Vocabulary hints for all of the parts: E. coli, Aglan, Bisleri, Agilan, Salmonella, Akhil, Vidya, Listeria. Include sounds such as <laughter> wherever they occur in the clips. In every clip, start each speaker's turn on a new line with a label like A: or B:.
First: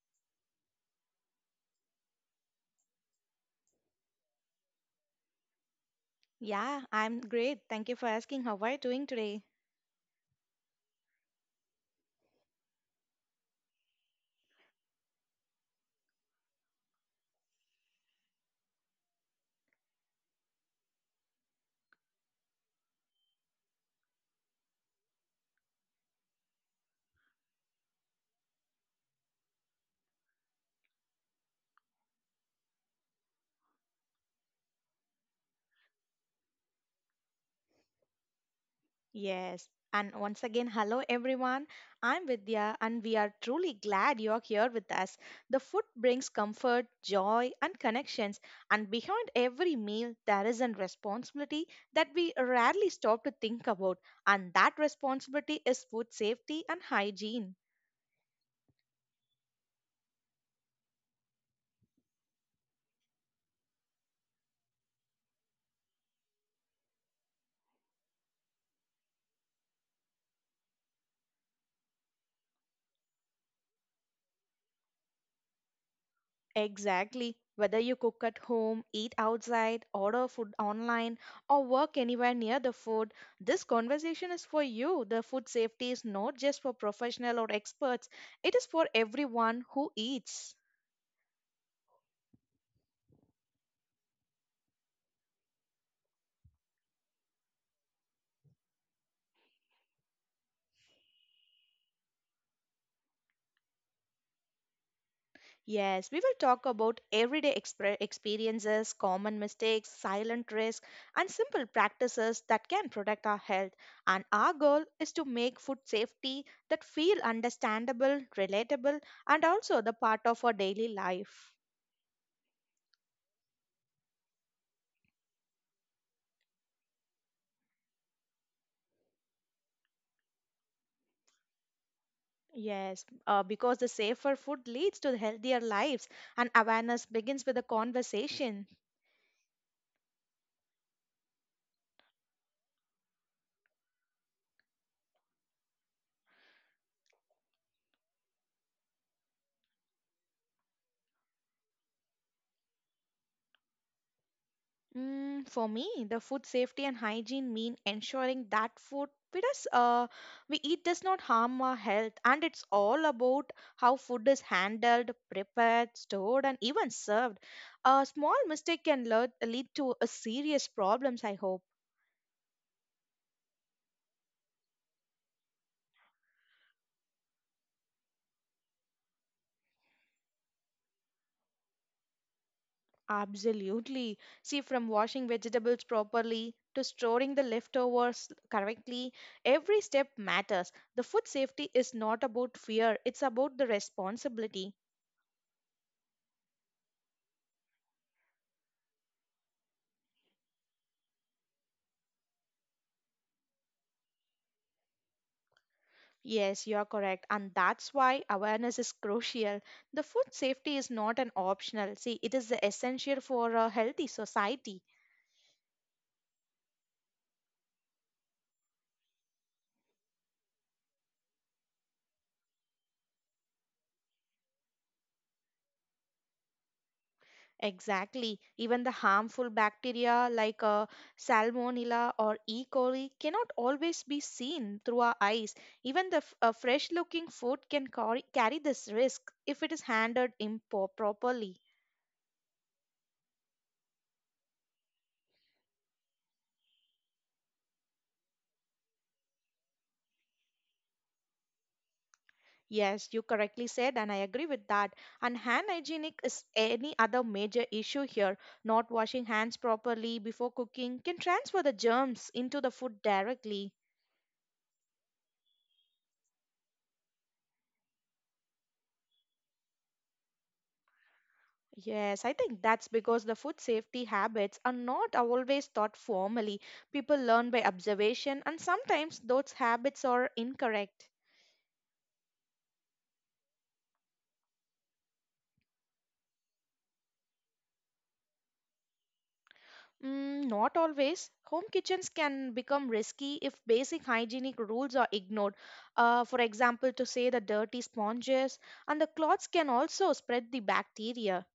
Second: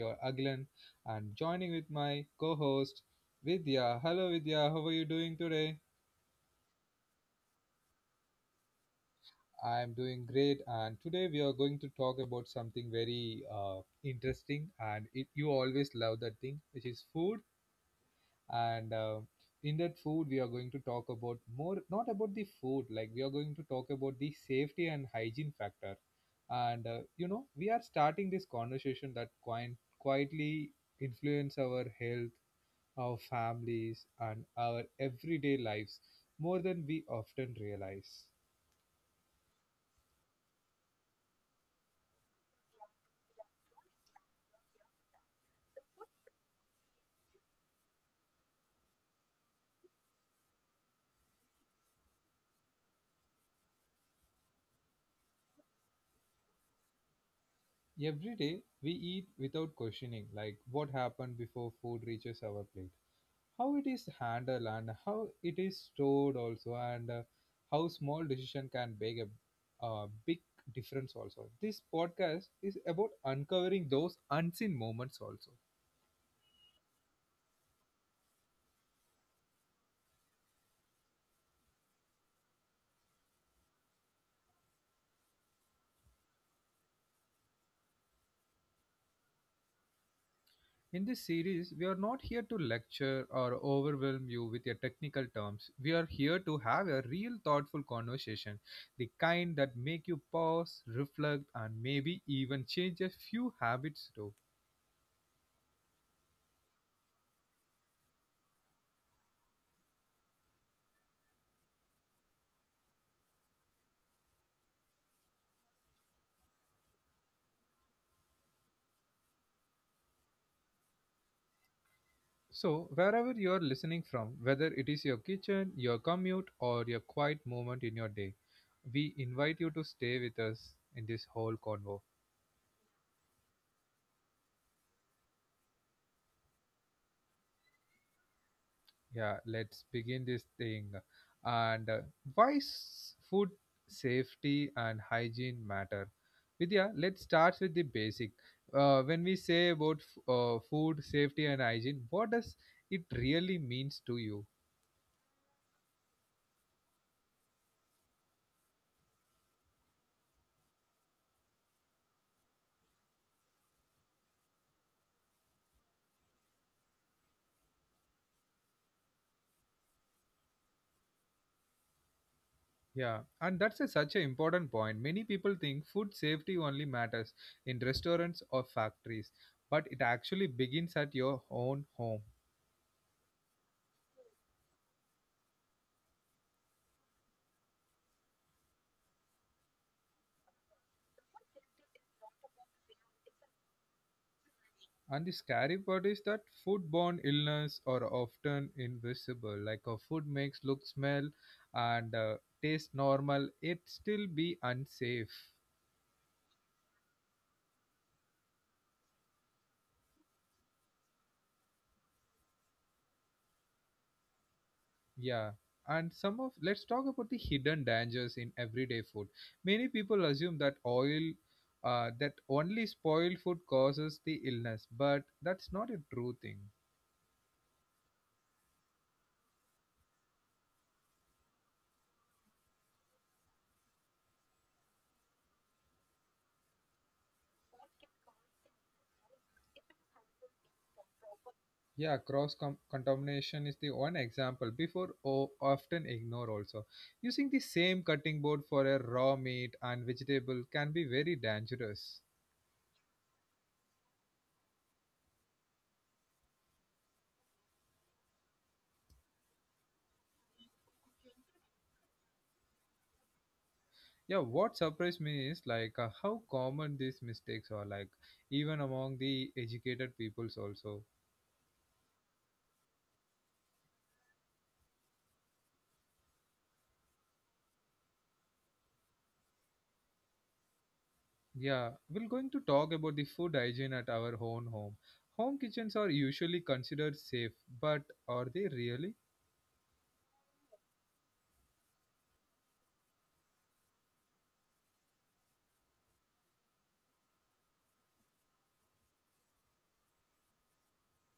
A: your Aglan and joining with my co-host Vidya. Hello Vidya, how are you doing today?
B: Yeah, I'm great. Thank you for asking. How are you doing today?
A: I am doing great and today we are going to talk about something very interesting and it, you always love that thing which is food and in that food we are going to talk about more not about the food like we are going to talk about the safety and hygiene factor and you know we are starting this conversation that quite quietly influence our health, our families and our everyday lives more than we often realize.
B: Yes. And once again, hello everyone. I'm Vidya, and we are truly glad you're here with us. The food brings comfort, joy, and connections. And behind every meal, there is a responsibility that we rarely stop to think about. And that responsibility is food safety and hygiene.
A: Every day we eat without questioning like what happened before food reaches our plate, how it is handled and how it is stored also, and how small decision can make a big difference. Also this podcast is about uncovering those unseen moments also.
B: Exactly. Whether you cook at home, eat outside, order food online, or work anywhere near the food, this conversation is for you. The food safety is not just for professional or experts, it is for everyone who eats.
A: In this series we are not here to lecture or overwhelm you with your technical terms, we are here to have a real thoughtful conversation, the kind that make you pause, reflect and maybe even change a few habits too.
B: Yes, we will talk about everyday experiences, common mistakes, silent risk, and simple practices that can protect our health. And our goal is to make food safety that feel understandable, relatable, and also the part of our daily life.
A: So, wherever you are listening from, whether it is your kitchen, your commute, or your quiet moment in your day, we invite you to stay with us in this whole convo.
B: Yes, because the safer food leads to the healthier lives, and awareness begins with a conversation.
A: Yeah, let's begin this thing. And food safety and hygiene matter? Vidya, let's start with the basic. When we say about food safety and hygiene, what does it really means to you?
B: Mm, for me, the food safety and hygiene mean ensuring that food we does we eat does not harm our health, and it's all about how food is handled, prepared, stored, and even served. A small mistake can lead to a serious problems. I hope
A: Yeah, and that's a, such an important point. Many people think food safety only matters in restaurants or factories, but it actually begins at your own home.
B: absolutely. See, from washing vegetables properly to storing the leftovers correctly, every step matters. The food safety is not about fear; it's about the responsibility.
A: And the scary part is that foodborne illness are often invisible. Like a food makes look, smell, and taste normal, it still be unsafe.
B: Yes, you are correct. And that's why awareness is crucial. The food safety is not an optional. See, it is the essential for a healthy society.
A: Yeah, and some of let's talk about the hidden dangers in everyday food. Many people assume that oil, that only spoiled food causes the illness, but that's not a true thing.
B: Exactly. Even the harmful bacteria like Salmonella or E. coli cannot always be seen through our eyes. Even the fresh looking food can carry this risk if it is handled improperly.
A: Yeah, contamination is the one example before often ignore also. Using the same cutting board for a raw meat and vegetable can be very dangerous.
B: Yes, you correctly said, and I agree with that. And hand hygienic is any other major issue here. Not washing hands properly before cooking can transfer the germs into the food directly.
A: Yeah, what surprised me is like how common these mistakes are, like even among the educated peoples also.
B: Yes, I think that's because the food safety habits are not always taught formally. People learn by observation, and sometimes those habits are incorrect.
A: Yeah, we're going to talk about the food hygiene at our own home. Home kitchens are usually considered safe, but are they really?
B: Mm, not always. Home kitchens can become risky if basic hygienic rules are ignored. For example, to say the dirty sponges and the cloths can also spread the bacteria.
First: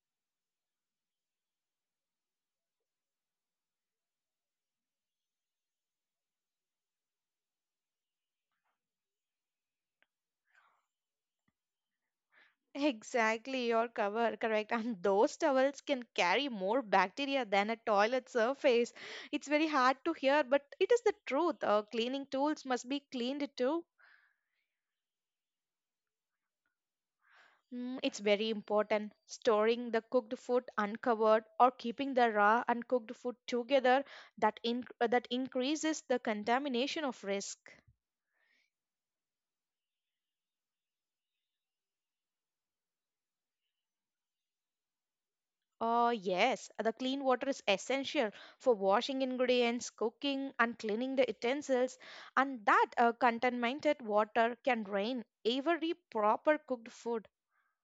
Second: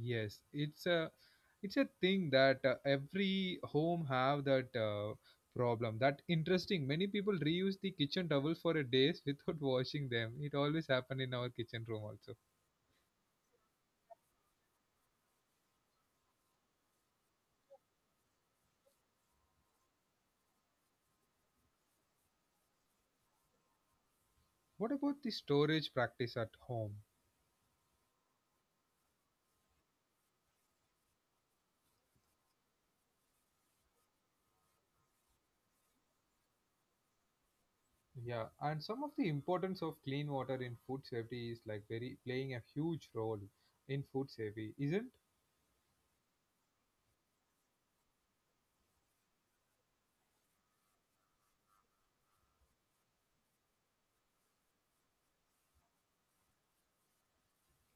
A: Yes, it's a, it's a thing that every home have that problem. That interesting. Many people reuse the kitchen towel for a days without <laughs> washing them. It always happen in our kitchen room also.
B: Exactly, your cover, correct. And those towels can carry more bacteria than a toilet surface. It's very hard to hear, but it is the truth. Cleaning tools must be cleaned too.
A: What about the storage practice at home?
B: Mm, it's very important. Storing the cooked food uncovered or keeping the raw and cooked food together that increases the contamination of risk.
A: Yeah, and some of the importance of clean water in food safety is like very playing a huge role in food safety, isn't?
B: Oh yes, the clean water is essential for washing ingredients, cooking and cleaning the utensils, and that contaminated water can drain every proper cooked food.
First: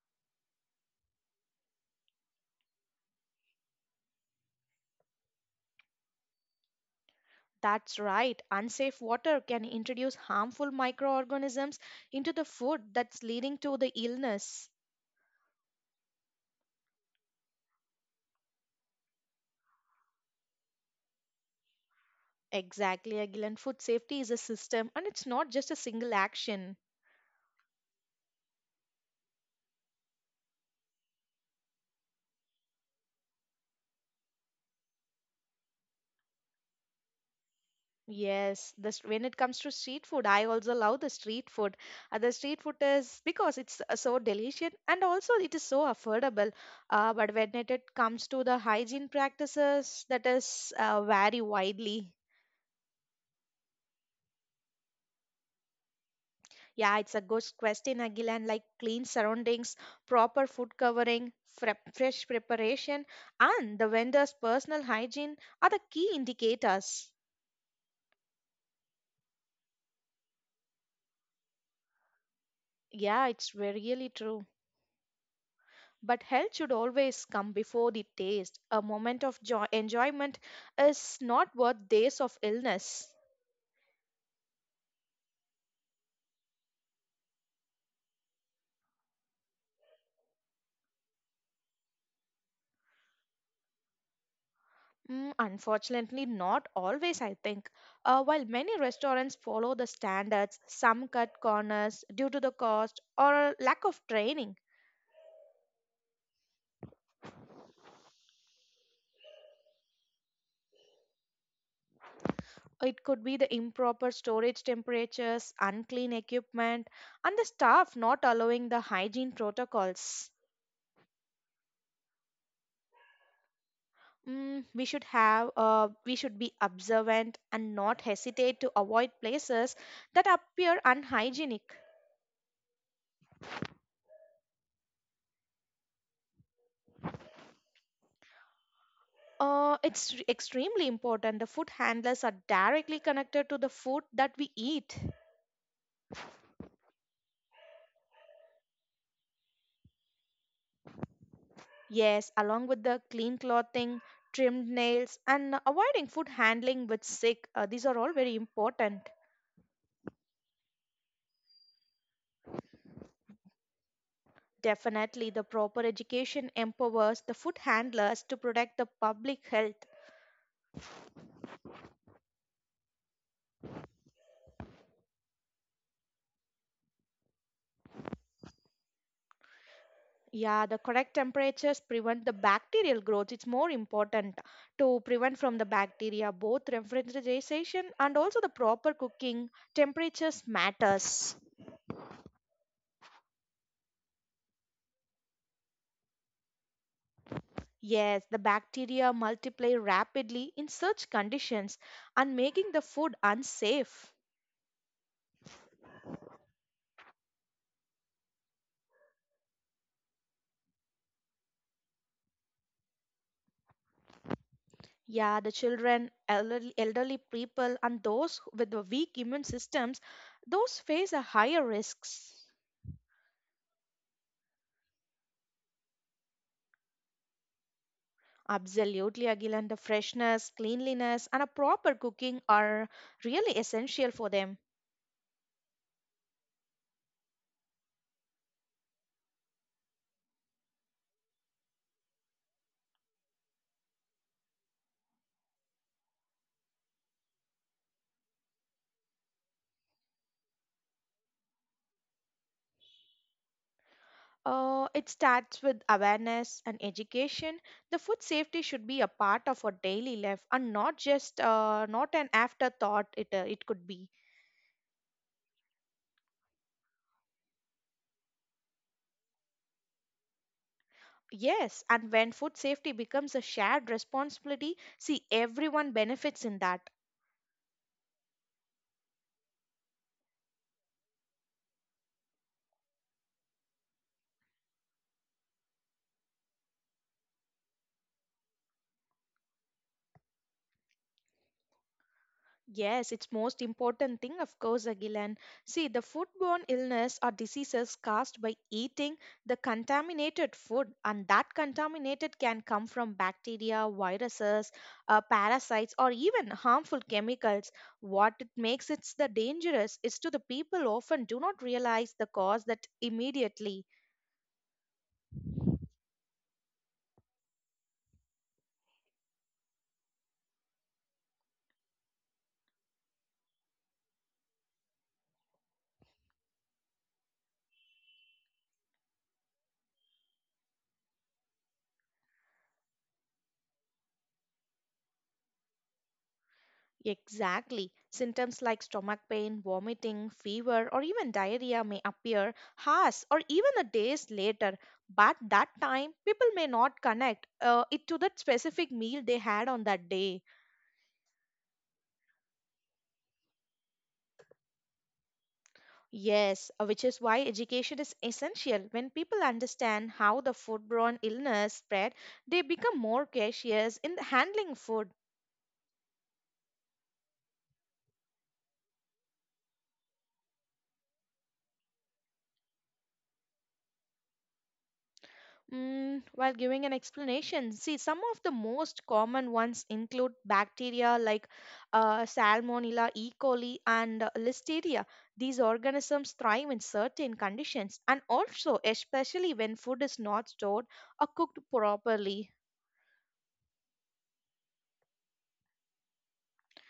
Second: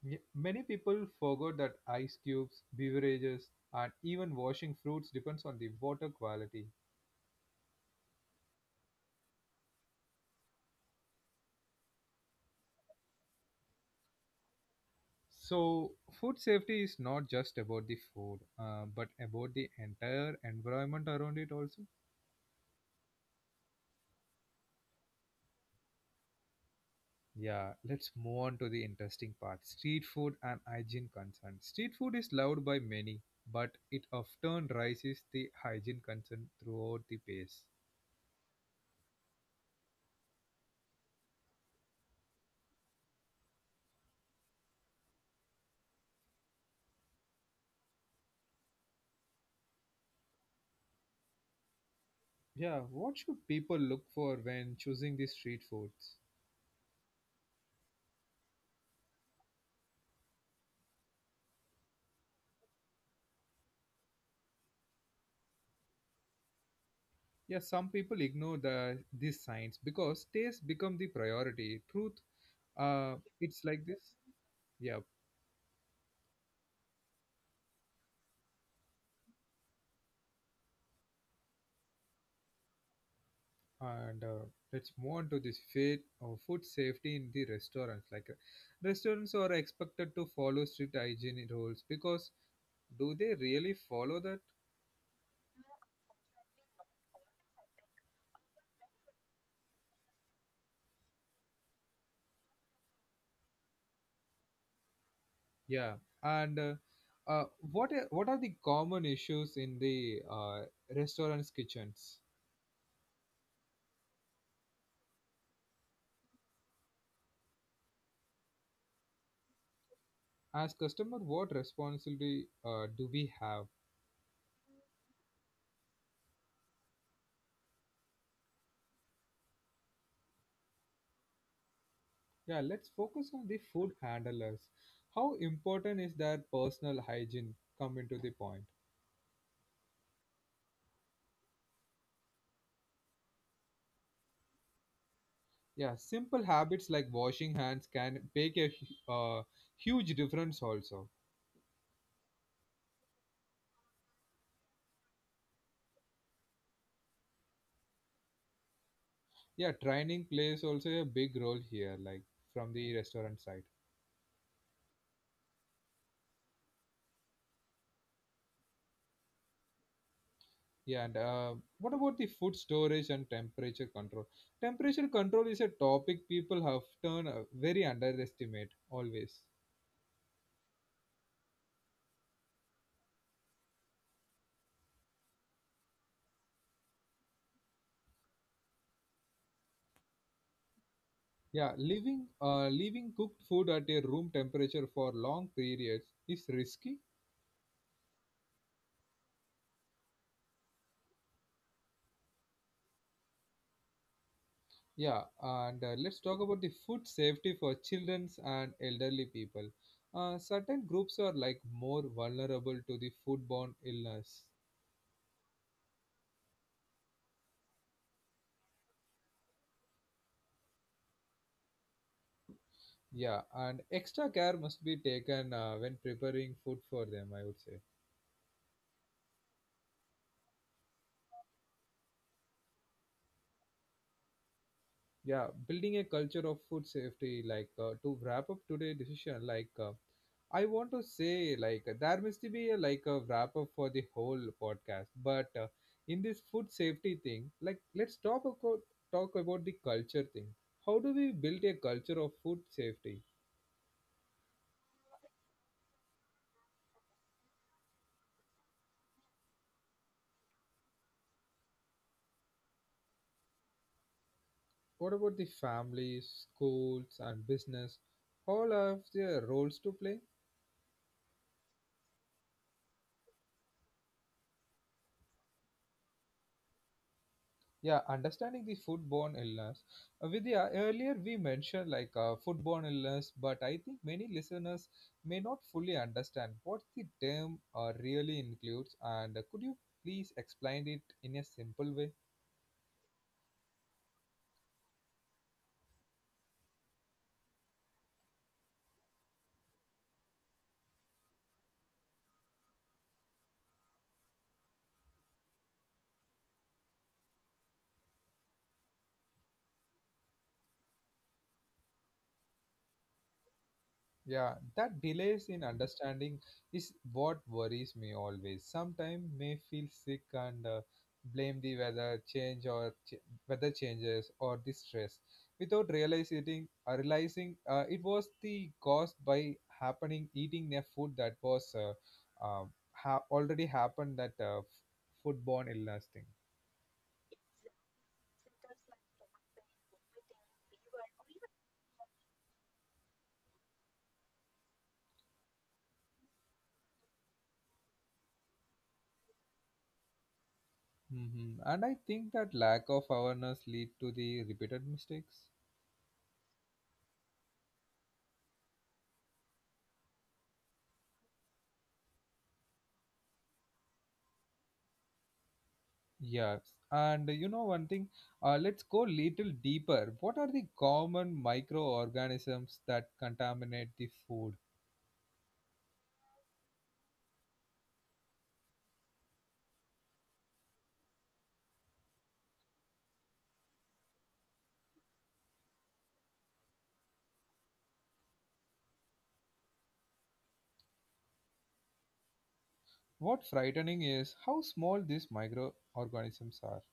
A: Y- Many people forgot that ice cubes, beverages, and even washing fruits depends on the water quality.
B: That's right. Unsafe water can introduce harmful microorganisms into the food that's leading to the illness.
A: So, food safety is not just about the food, but about the entire environment around it also.
B: Exactly, Agilan. Food safety is a system and it's not just a single action.
A: Yeah, let's move on to the interesting part, street food and hygiene concerns. Street food is loved by many, but it often raises the hygiene concern throughout the pace.
B: Yes, this when it comes to street food, I also love the street food. The street food is because it's so delicious and also it is so affordable. But when it comes to the hygiene practices, that is vary widely.
A: Yeah, what should people look for when choosing the street foods?
B: Yeah, it's a good question, Agilan. Like clean surroundings, proper food covering, fresh preparation, and the vendor's personal hygiene are the key indicators.
A: Yeah, some people ignore the these signs because taste become the priority. Truth, uh,
B: Yeah, it's
A: it's like
B: really
A: this.
B: true.
A: Yeah,
B: But health should always come before the taste. A moment of joy enjoyment is not worth days of illness.
A: and let's move on to this food safety in the restaurants, like restaurants are expected to follow strict hygiene rules, because do they really follow that?
B: Mm, unfortunately, not always, I think. While many restaurants follow the standards, some cut corners due to the cost or lack of training.
A: Yeah, and uh, what are the common issues in the restaurants kitchens?
B: It could be the improper storage temperatures, unclean equipment, and the staff not allowing the hygiene protocols.
A: As customer what responsibility do we have?
B: Mm, we should be observant and not hesitate to avoid places that appear unhygienic.
A: Yeah, let's focus on the food handlers, how important is their personal hygiene come into the point.
B: It's extremely important. The food handlers are directly connected to the food that we eat.
A: Yeah, simple habits like washing hands can make a huge difference also.
B: Yes, along with the clean clothing, trimmed nails, and avoiding food handling with sick. These are all very important.
A: Yeah, training plays also a big role here, like from the restaurant side.
B: Definitely, the proper education empowers the food handlers to protect the public health.
A: Yeah, and what about the food storage and temperature control? Temperature control is a topic people have turned very underestimate always.
B: Yeah, the correct temperatures prevent the bacterial growth. It's more important to prevent from the bacteria both refrigeration and also the proper cooking. Temperatures matters.
A: Yeah, leaving cooked food at a room temperature for long periods is risky.
B: Yes, the bacteria multiply rapidly in such conditions and making the food unsafe.
A: Yeah, and let's talk about the food safety for childrens and elderly people. Certain groups are like more vulnerable to the foodborne illness.
B: Yeah, the children, elderly people and those with the weak immune systems, those face a higher risks.
A: Yeah, and extra care must be taken when preparing food for them, I would say.
B: Absolutely, Agil, and the freshness, cleanliness, and a proper cooking are really essential for them.
A: Yeah, building a culture of food safety, like to wrap up today' decision, like I want to say like there must be a, like a wrap up for the whole podcast, but in this food safety thing, like let's talk about the culture thing. How do we build a culture of food safety?
B: It starts with awareness and education. The food safety should be a part of our daily life and not just not an afterthought. It could be
A: What about the families, schools, and business? All have their roles to play.
B: yes. And when food safety becomes a shared responsibility, see everyone benefits in that.
A: Yeah, understanding the foodborne illness. Vidya, earlier we mentioned like foodborne illness, but I think many listeners may not fully understand what the term really includes. And could you please explain it in a simple way?
B: Yes, it's most important thing, of course, Agilan. See, the foodborne illness or diseases caused by eating the contaminated food, and that contaminated can come from bacteria, viruses, parasites, or even harmful chemicals. What it makes it the dangerous is to the people often do not realize the cause that immediately.
A: Yeah, that delays in understanding is what worries me always. Sometimes may feel sick and blame the weather change or weather changes or the stress without realizing it was the cause by happening eating a food that was uh, already happened that foodborne illness thing.
B: Exactly. Symptoms like stomach pain, vomiting, fever, or even diarrhea may appear hours or even a days later. But that time, people may not connect it to that specific meal they had on that day.
A: Hmm. And I think that lack of awareness lead to the repeated mistakes.
B: Yes, which is why education is essential. When people understand how the foodborne illness spread, they become more cautious in handling food.
A: Yes, and you know one thing, let's go little deeper. What are the common microorganisms that contaminate the food?
B: Mm, while giving an explanation, see some of the most common ones include bacteria like Salmonella, E. coli, and Listeria. These organisms thrive in certain conditions and also, especially when food is not stored or cooked properly.
A: What frightening is how small these microorganisms are.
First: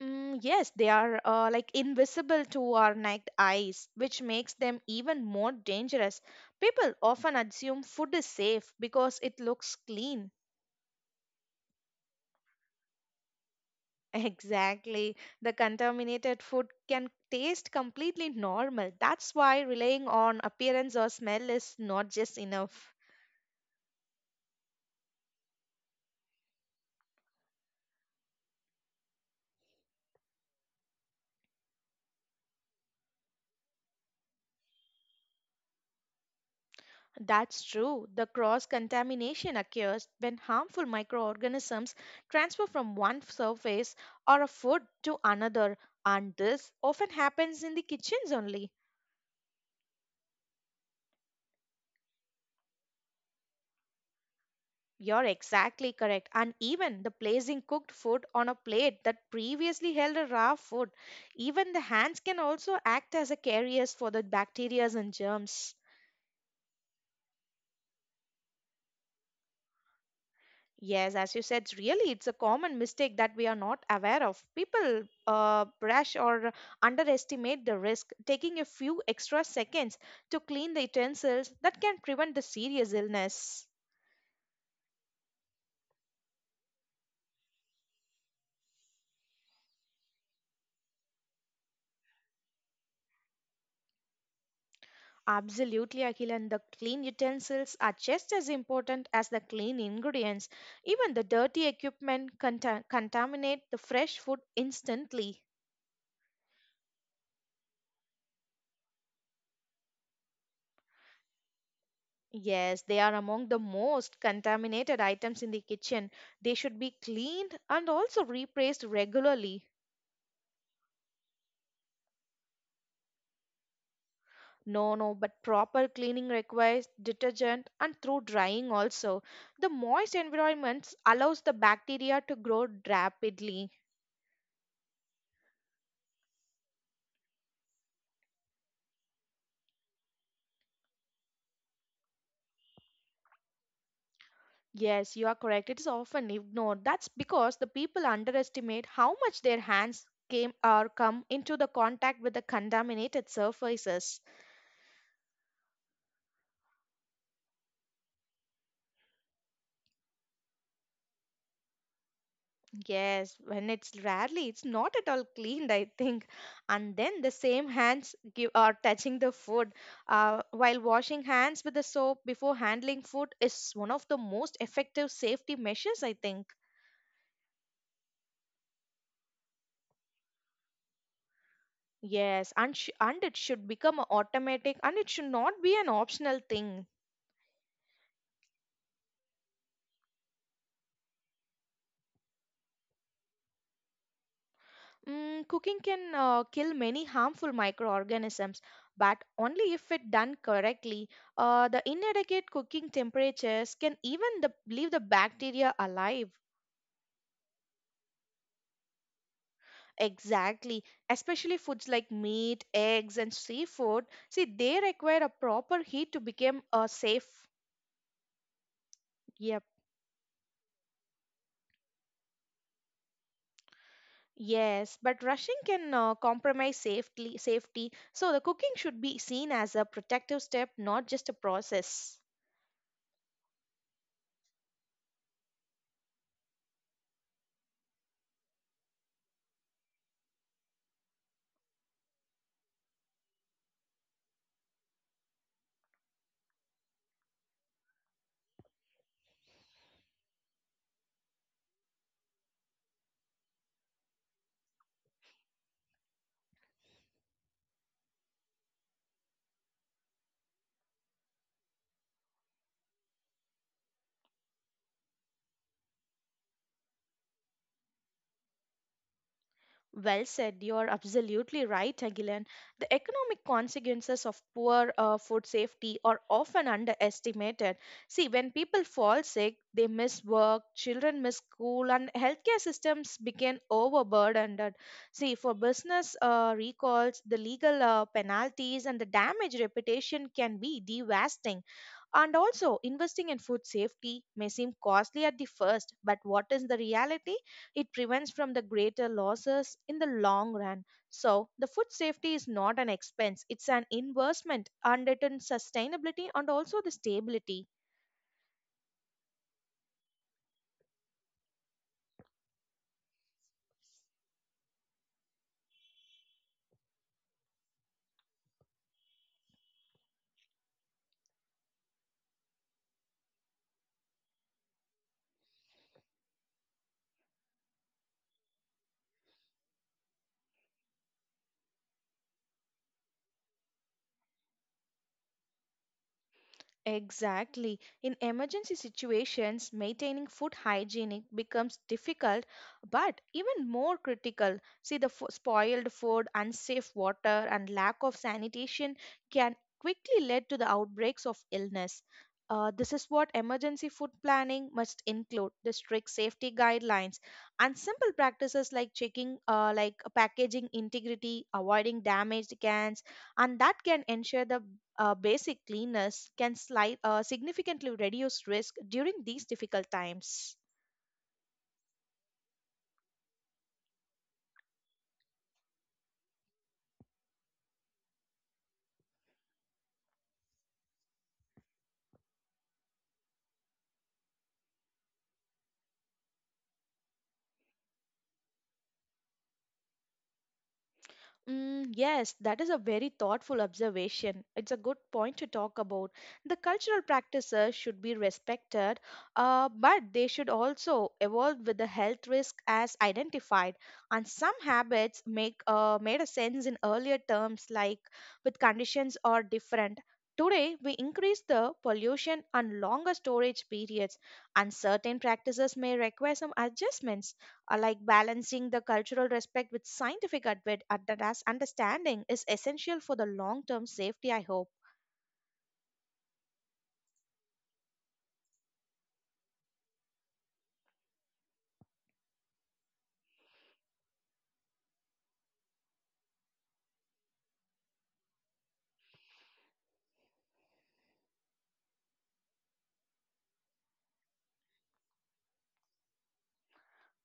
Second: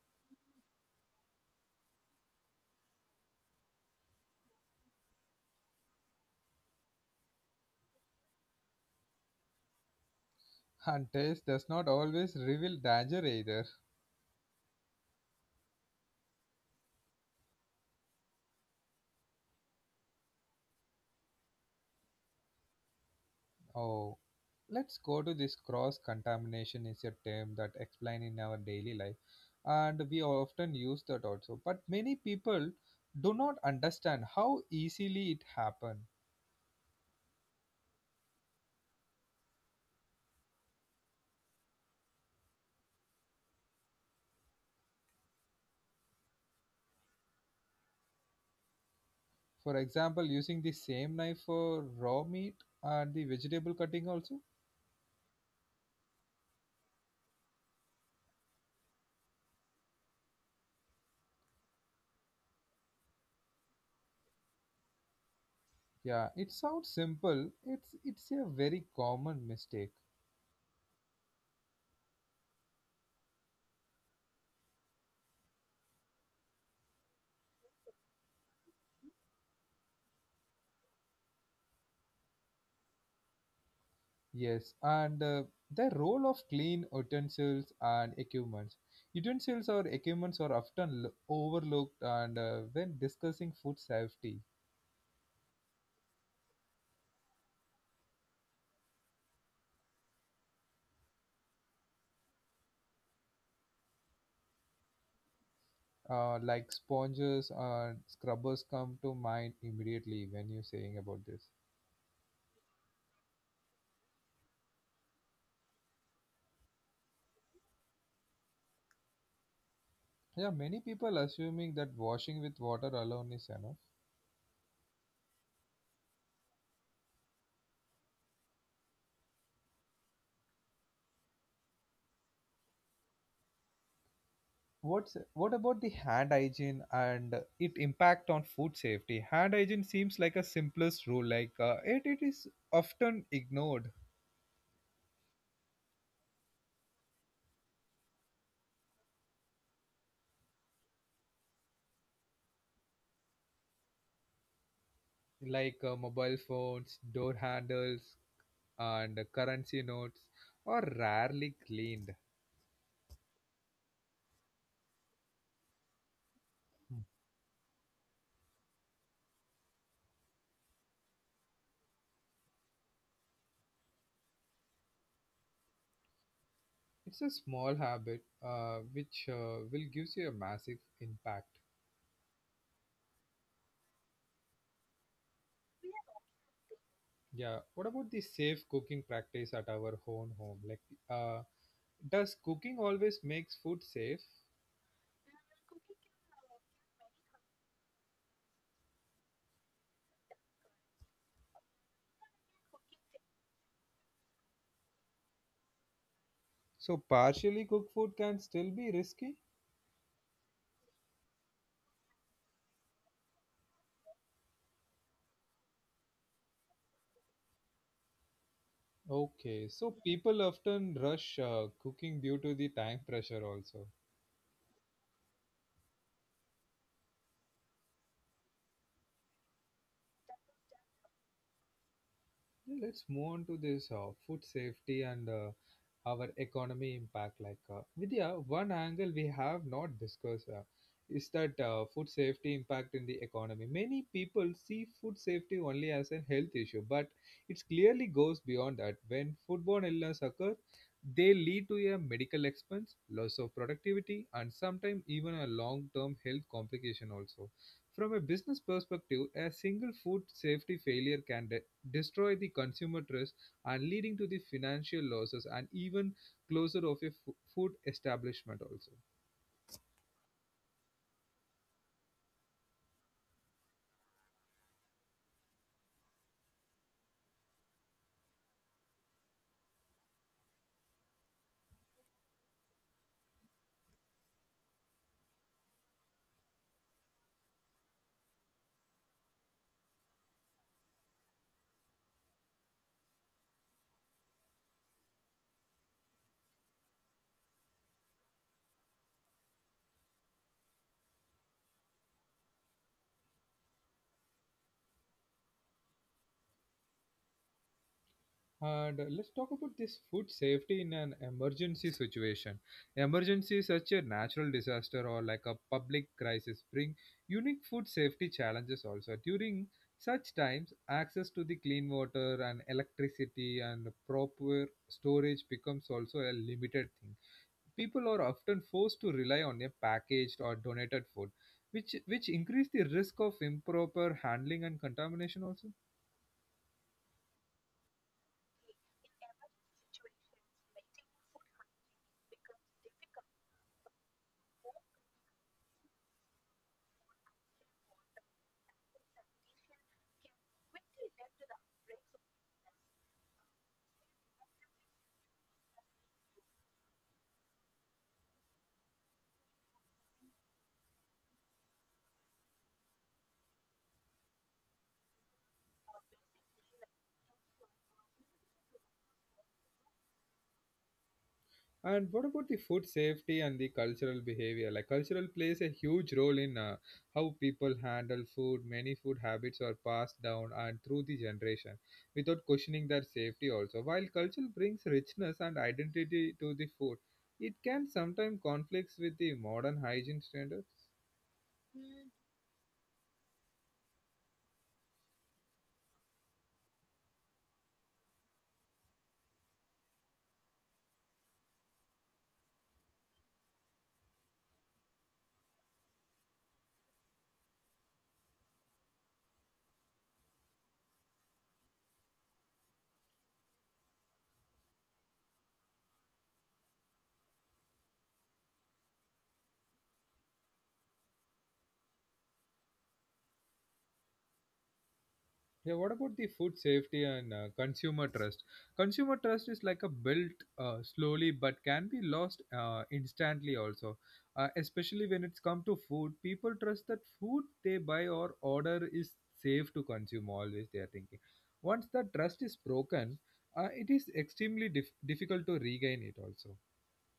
B: Mm, yes, they are like invisible to our naked eyes, which makes them even more dangerous. People often assume food is safe because it looks clean.
A: And taste does not always reveal danger either.
B: Exactly. The contaminated food can taste completely normal. That's why relying on appearance or smell is not just enough.
A: Oh, let's go to this cross contamination is a term that explain in our daily life and we often use that also. But many people do not understand how easily it happens.
B: That's true. The cross contamination occurs when harmful microorganisms transfer from one surface or a food to another, and this often happens in the kitchens only.
A: For example, using the same knife for raw meat and the vegetable cutting also.
B: You're exactly correct. And even the placing cooked food on a plate that previously held a raw food, even the hands can also act as a carriers for the bacteria and germs.
A: Yeah, it sounds simple. It's a very common mistake.
B: Yes, as you said, really, it's a common mistake that we are not aware of. People brush or underestimate the risk, taking a few extra seconds to clean the utensils that can prevent the serious illness.
A: Yes, and the role of clean utensils and equipments. Utensils or equipments are often overlooked and when discussing food safety.
B: Absolutely, Akhil, and the clean utensils are just as important as the clean ingredients. Even the dirty equipment contaminate the fresh food instantly.
A: Like sponges and scrubbers come to mind immediately when you're saying about this.
B: Yes, they are among the most contaminated items in the kitchen. They should be cleaned and also replaced regularly.
A: Yeah, many people assuming that washing with water alone is enough.
B: No, no, but proper cleaning requires detergent and through drying also. The moist environments allows the bacteria to grow rapidly.
A: What's what about the hand hygiene and it impact on food safety? Hand hygiene seems like a simplest rule, like it is often ignored,
B: Yes, you are correct. It is often ignored. That's because the people underestimate how much their hands came or come into the contact with the contaminated surfaces.
A: like mobile phones, door handles, and currency notes are rarely cleaned.
B: Yes, when it's rarely, it's not at all cleaned, I think. And then
A: Hmm.
B: the same hands give are touching the food. While washing hands with the soap before handling food is one of the most effective safety measures, I think.
A: It's a small habit which will gives you a massive impact.
B: Yes, and it should become a automatic, and it should not be an optional thing.
A: Yeah. What about the safe cooking practice at our own home? Like, uh, does cooking always makes food safe?
B: Mm, cooking can kill many harmful microorganisms, but only if it done correctly. The inadequate cooking temperatures can leave the bacteria alive.
A: So partially cooked food can still be risky?
B: Exactly, especially foods like meat, eggs, and seafood. See, they require a proper heat to become safe. Yep.
A: Okay, so people often rush cooking due to the time pressure also.
B: Yes, but rushing can compromise safety. Safety. So the cooking should be seen as a protective step, not just a process.
A: Yeah, let's move on to this food safety and our economy impact. Like Vidya, one angle we have not discussed is that food safety impact in the economy. Many people see food safety only as a health issue, but it clearly goes beyond that. When foodborne illness occur, they lead to a medical expense, loss of productivity, and sometimes even a long-term health complication also. From a business perspective, a single food safety failure can destroy the consumer trust and leading to the financial losses and even closure of a food establishment also.
B: Well said. You're absolutely right, Agilan. The economic consequences of poor food safety are often underestimated. See, when people fall sick, they miss work, children miss school, and healthcare systems become overburdened. See, for business recalls, the legal penalties and the damage reputation can be devastating. And also, investing in food safety may seem costly at the first, but what is the reality? It prevents from the greater losses in the long run. So, the food safety is not an expense, it's an investment and it in sustainability and also the stability.
A: And let's talk about this food safety in an emergency situation. Emergency such a natural disaster or like a public crisis bring unique food safety challenges also. During such times, access to the clean water and electricity and proper storage becomes also a limited thing. People are often forced to rely on a packaged or donated food, which increase the risk of improper handling and contamination also.
B: Exactly. In emergency situations, maintaining food hygiene becomes difficult, but even more critical. See, the spoiled food, unsafe water, and lack of sanitation can quickly lead to the outbreaks of illness. This is what emergency food planning must include the strict safety guidelines and simple practices like checking packaging integrity avoiding damaged cans, and that can ensure the basic cleanness can significantly reduce risk during these difficult times.
A: And what about the food safety and the cultural behavior? Like cultural plays a huge role in how people handle food. Many food habits are passed down and through the generation without questioning their safety also. While culture brings richness and identity to the food, it can sometimes conflicts with the modern hygiene standards.
B: Mm, yes, that is a very thoughtful observation. It's a good point to talk about. The cultural practices should be respected, but they should also evolve with the health risk as identified. And some habits make made a sense in earlier terms, like with conditions are different. Today, we increase the pollution and longer storage periods, and certain practices may require some adjustments. Like balancing the cultural respect with scientific advanced understanding is essential for the long term safety, I hope.
A: Yeah, what about the food safety and consumer trust? Consumer trust is like a built slowly but can be lost instantly also. Especially when it's come to food, people trust that food they buy or order is safe to consume always they are thinking. Once that trust is broken, it is extremely difficult to regain it also.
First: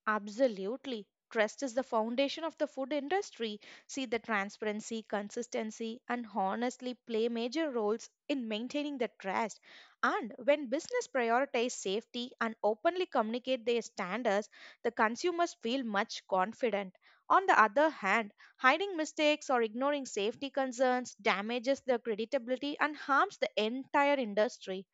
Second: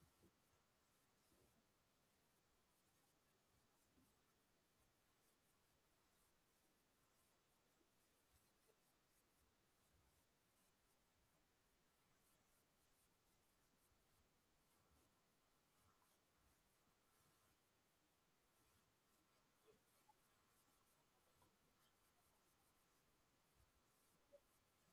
B: Absolutely. Trust is the foundation of the food industry. See, the transparency, consistency, and honestly play major roles in maintaining the trust. And when business prioritize safety and openly communicate their standards, the consumers feel much confident. On the other hand, hiding mistakes or ignoring safety concerns damages the credibility and harms the entire industry.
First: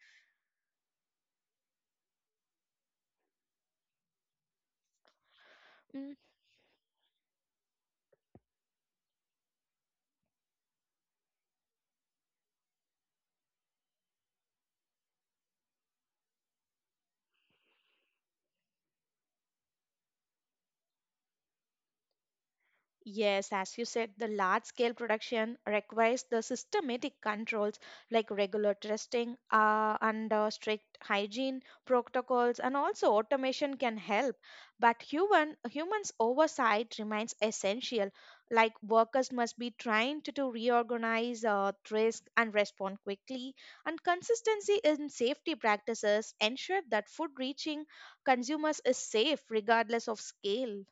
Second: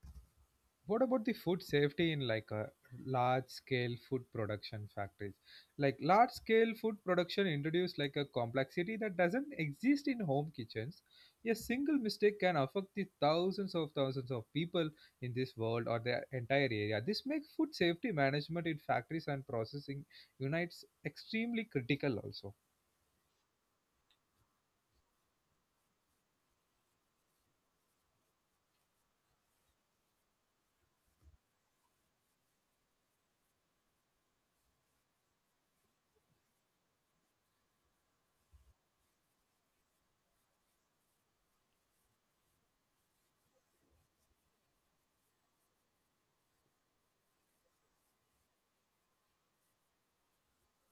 A: What about the food safety in like a large scale food production factories? Like
B: Mm,
A: large scale food production introduced like a complexity that doesn't exist in home kitchens. A single mistake can affect the thousands of people in this world or their entire area. This makes food safety management in factories and processing units extremely critical also.
B: yes, as you said, the large scale production requires the systematic controls like regular testing and strict hygiene protocols, and also automation can help. But humans oversight remains essential. Like workers must be trained to reorganize risk and respond quickly. And consistency in safety practices ensure that food reaching consumers is safe regardless of scale.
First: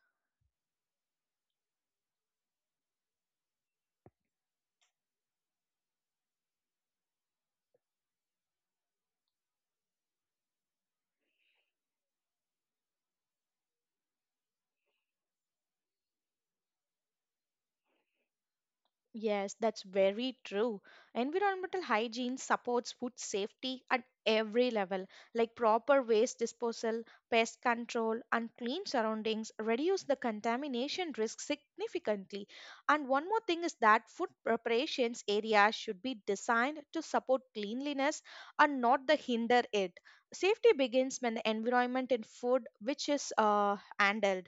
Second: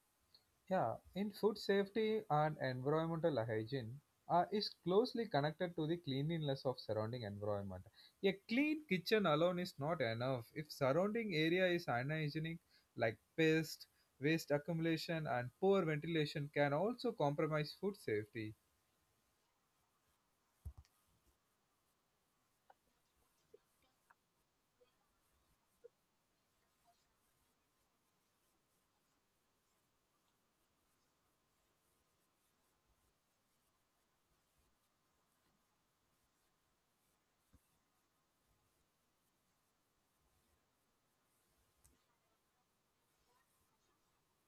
A: Yeah, in food safety and environmental hygiene is closely connected to the cleanliness of surrounding environment. A clean kitchen alone is not enough. If surrounding area is unhygienic, like pest, waste accumulation, and poor ventilation, can also compromise food safety.
B: Yes, that's very true. Environmental hygiene supports food safety at every level, like proper waste disposal, pest control, and clean surroundings reduce the contamination risk significantly. And one more thing is that food preparations areas should be designed to support cleanliness and not the hinder it. Safety begins when the environment and food which is handled.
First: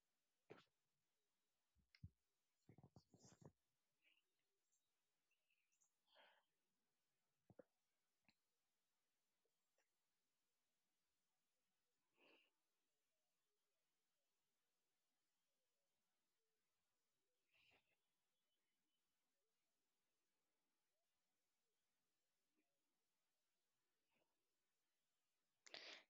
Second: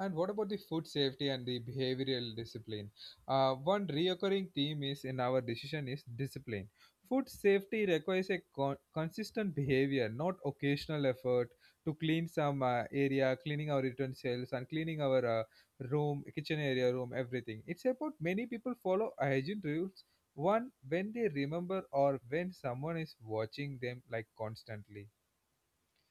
A: And what about the food safety and the behavioral discipline? One reoccurring theme is in our decision is discipline. Food safety requires a consistent behavior, not occasional effort to clean some area, cleaning our utensils, and cleaning our room, kitchen area, room, everything. It's about many people follow hygiene rules. One when they remember or when someone is watching them like constantly.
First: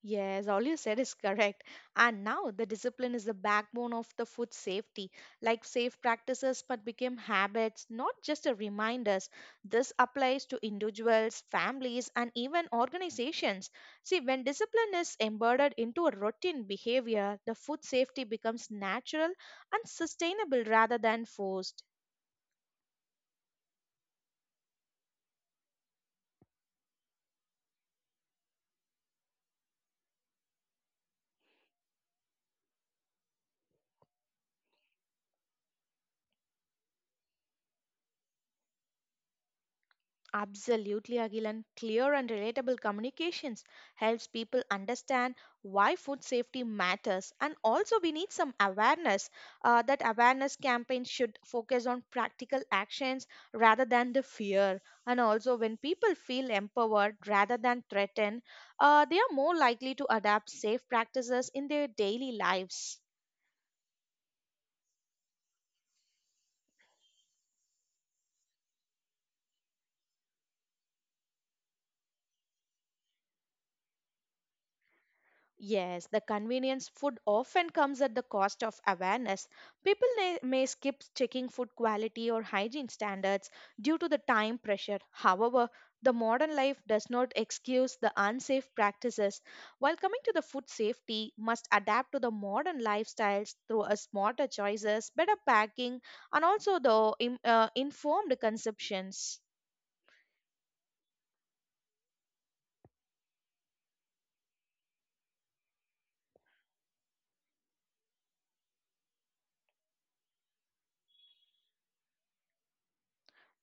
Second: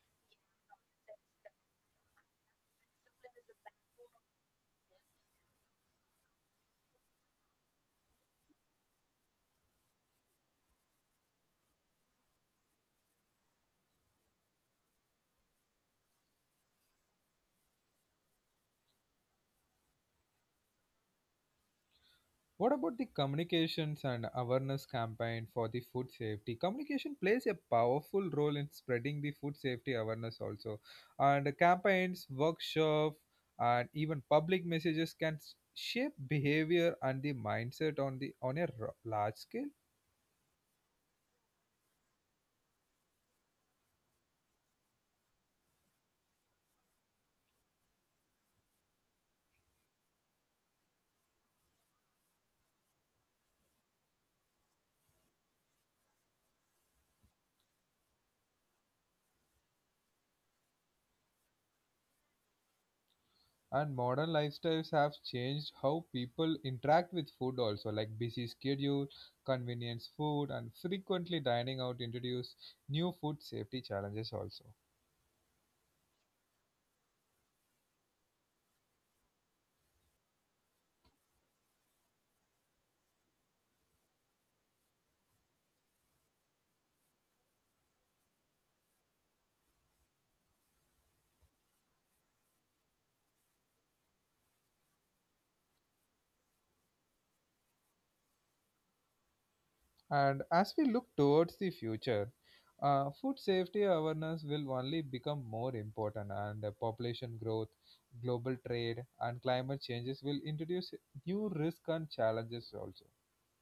B: Yes, all you said is correct. And now the discipline is the backbone of the food safety. Like safe practices, but became habits, not just a reminders. This applies to individuals, families, and even organizations. See, when discipline is embedded into a routine behavior, the food safety becomes natural and sustainable rather than forced.
A: What about the communications and awareness campaign for the food safety? Communication plays a powerful role in spreading the food safety awareness also. And campaigns, workshops, and even public messages can shape behavior and the mindset on the on a large scale.
B: Absolutely, Agilan. Clear and relatable communications helps people understand why food safety matters. And also, we need some awareness. That awareness campaign should focus on practical actions rather than the fear. And also, when people feel empowered rather than threatened, they are more likely to adapt safe practices in their daily lives.
A: And modern lifestyles have changed how people interact with food also, like busy schedule, convenience food, and frequently dining out introduce new food safety challenges also.
B: Yes, the convenience food often comes at the cost of awareness. People may skip checking food quality or hygiene standards due to the time pressure. However, the modern life does not excuse the unsafe practices. While coming to the food safety, must adapt to the modern lifestyles through a smarter choices, better packing, and also the informed consumptions.
A: And as we look towards the future, food safety awareness will only become more important, and population growth, global trade, and climate changes will introduce new risks and challenges also.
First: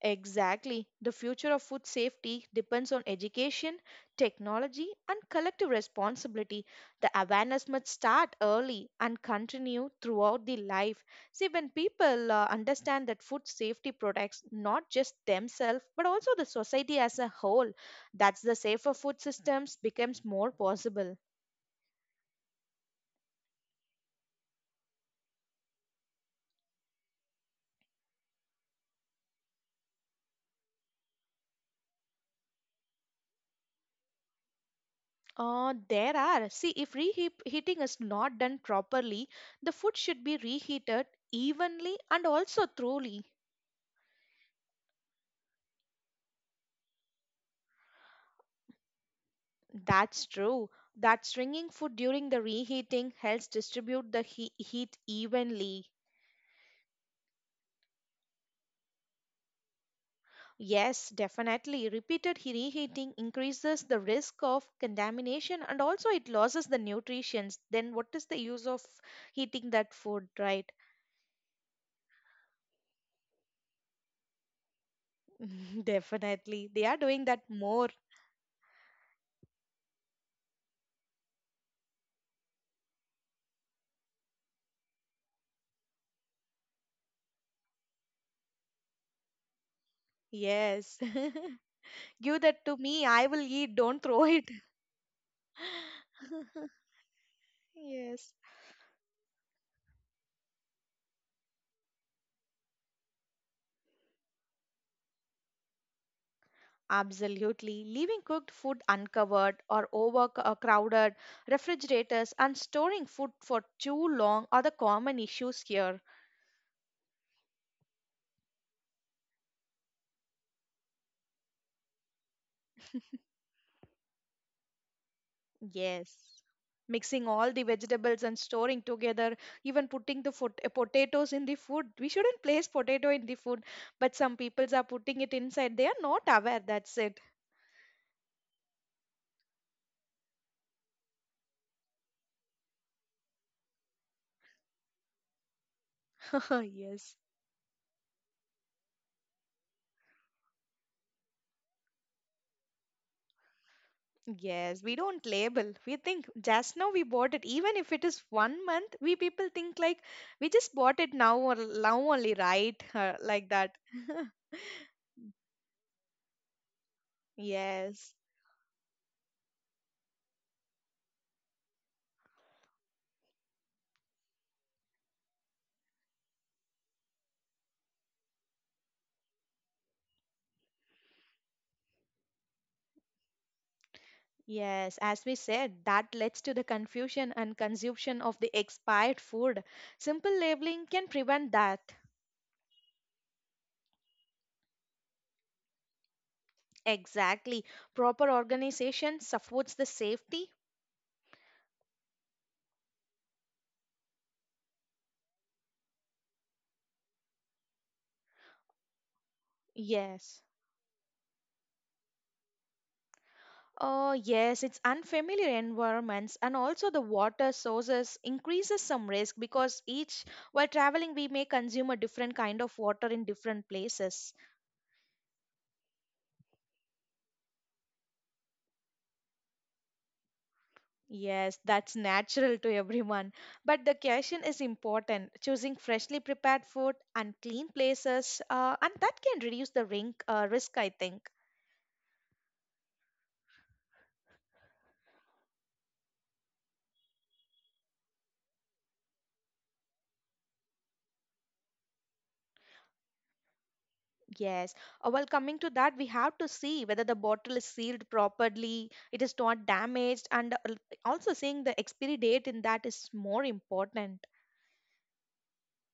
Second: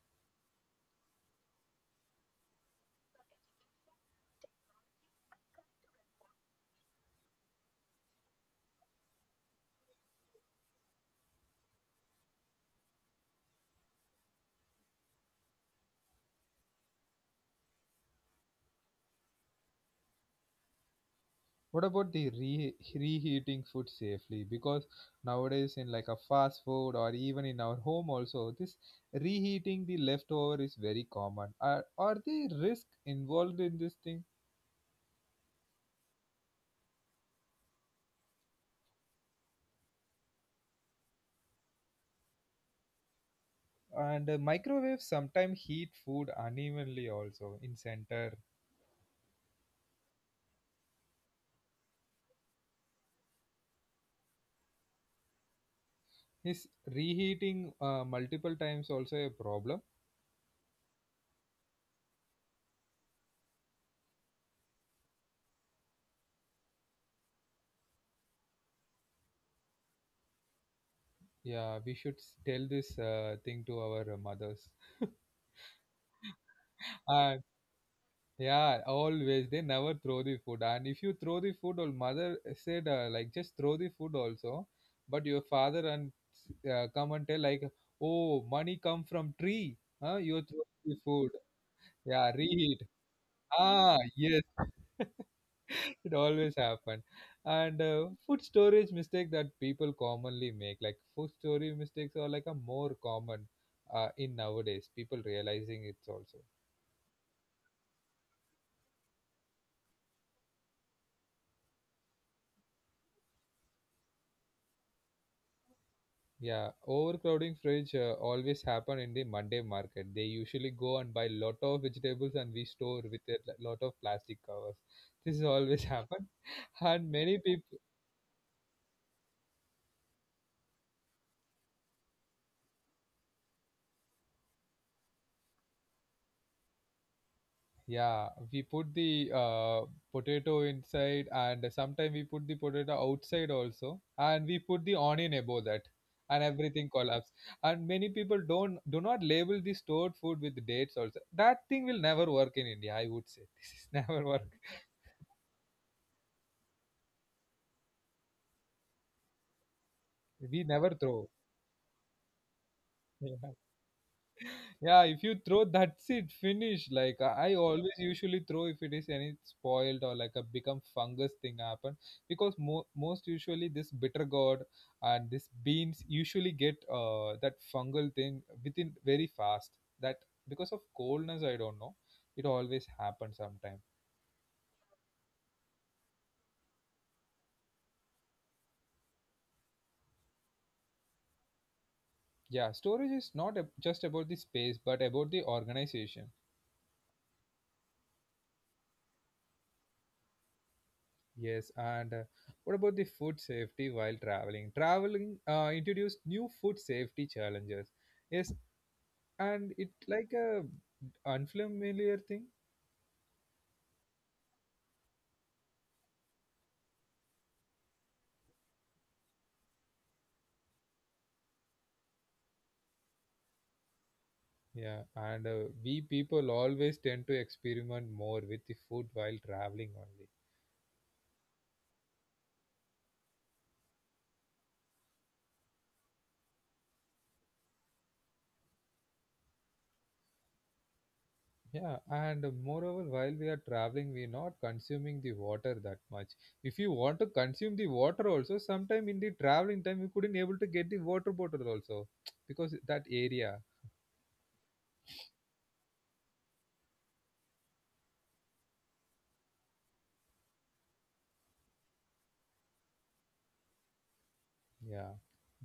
B: Exactly. The future of food safety depends on education, technology, and collective responsibility. The awareness must start early and continue throughout the life. See, when people understand that food safety protects not just themselves but also the society as a whole, that's the safer food systems becomes more possible.
A: What about the reheating food safely? Because nowadays, in like a fast food or even in our home, also this reheating the leftover is very common. Are the risk involved in this thing?
B: There are. See, if reheating is not done properly, the food should be reheated evenly and also thoroughly.
A: And microwave sometimes heat food unevenly also in center.
B: That's true. That stringing food during the reheating helps distribute the heat evenly.
A: Is reheating multiple times also a problem?
B: Yes, definitely. Repeated reheating increases the risk of contamination and also it loses the nutrients. Then what is the use of heating that food, right?
A: Yeah, we should tell this thing to our mothers.
B: <laughs>
A: <laughs>
B: Definitely. They are doing
A: uh,
B: that more.
A: yeah, always they never throw the food, and if you throw the food, or mother said like just throw the food also, but your father and come and tell like, oh, money come from tree, huh? You throw
B: Yes.
A: the food.
B: <laughs>
A: Yeah,
B: Give that to
A: reheat.
B: me. I will eat.
A: Ah,
B: Don't throw
A: yes.
B: it.
A: <laughs> <laughs> It always
B: <laughs>
A: happen. And
B: Yes.
A: food storage mistake that people commonly make, like food storage mistakes are like a more common in nowadays, people realizing it's also.
B: Absolutely. Leaving cooked food uncovered or overcrowded refrigerators and storing food for too long are the common issues here.
A: Yeah, overcrowding fridge always happen in the monday market. They usually go and buy lot of vegetables, and we store with a lot of plastic covers. This is always happen.
B: Yes.
A: <laughs> And
B: Mixing
A: many
B: all the
A: people.
B: vegetables and storing together, even putting the potatoes in the food. We shouldn't place potato in the food, but some people are putting it inside. They are not aware. That's it.
A: Yeah, we put the potato inside, and sometimes we put the potato outside also, and we put the onion above that,
B: <laughs>
A: and everything
B: Yes.
A: collapse. And many people don't do not label the stored food with dates also. That thing will never work in India, I would say. <laughs> This is never work.
B: Yes, we don't label. We think just now we bought it. Even if it is one month, we people think like we
A: We
B: just
A: never
B: bought it
A: throw.
B: now or now only, right? <laughs> Like that. <laughs>
A: Yeah, if you throw, that's it, finish. Like I always
B: Yes,
A: usually throw if it is any spoiled or like a become fungus thing happen, because most usually this bitter gourd and this beans usually get that fungal thing within very fast, that, because of coldness, I don't know. It always happens sometime.
B: yes. As we said, that leads to the confusion and consumption of the expired food. Simple labeling can prevent that.
A: Yeah, storage is not just about the space but about the organization.
B: Exactly. Proper organization supports the safety.
A: Yes, and what about the food safety while traveling? Traveling introduced new food safety challenges. Yes, and it like
B: Yes.
A: a unfamiliar thing.
B: Oh, yes, it's unfamiliar environments and also the water sources increases some risk because each while traveling we may consume a different kind of water in different places.
A: Yeah, and we people always tend to experiment more with the food while traveling only.
B: Yes, that's <laughs> natural to everyone. But the question is important. Choosing freshly prepared food and clean places, and that can reduce the risk, I think.
A: Yeah, and moreover, while we are traveling, we're not consuming the water that much. If you want to consume the water also, sometime in the traveling time, you couldn't able to get the water bottle also <tsk> because that area.
B: Yes. While coming to that, we have to see whether the bottle is sealed properly, it is not damaged, and also seeing the expiry date in that is more important.
A: Yeah,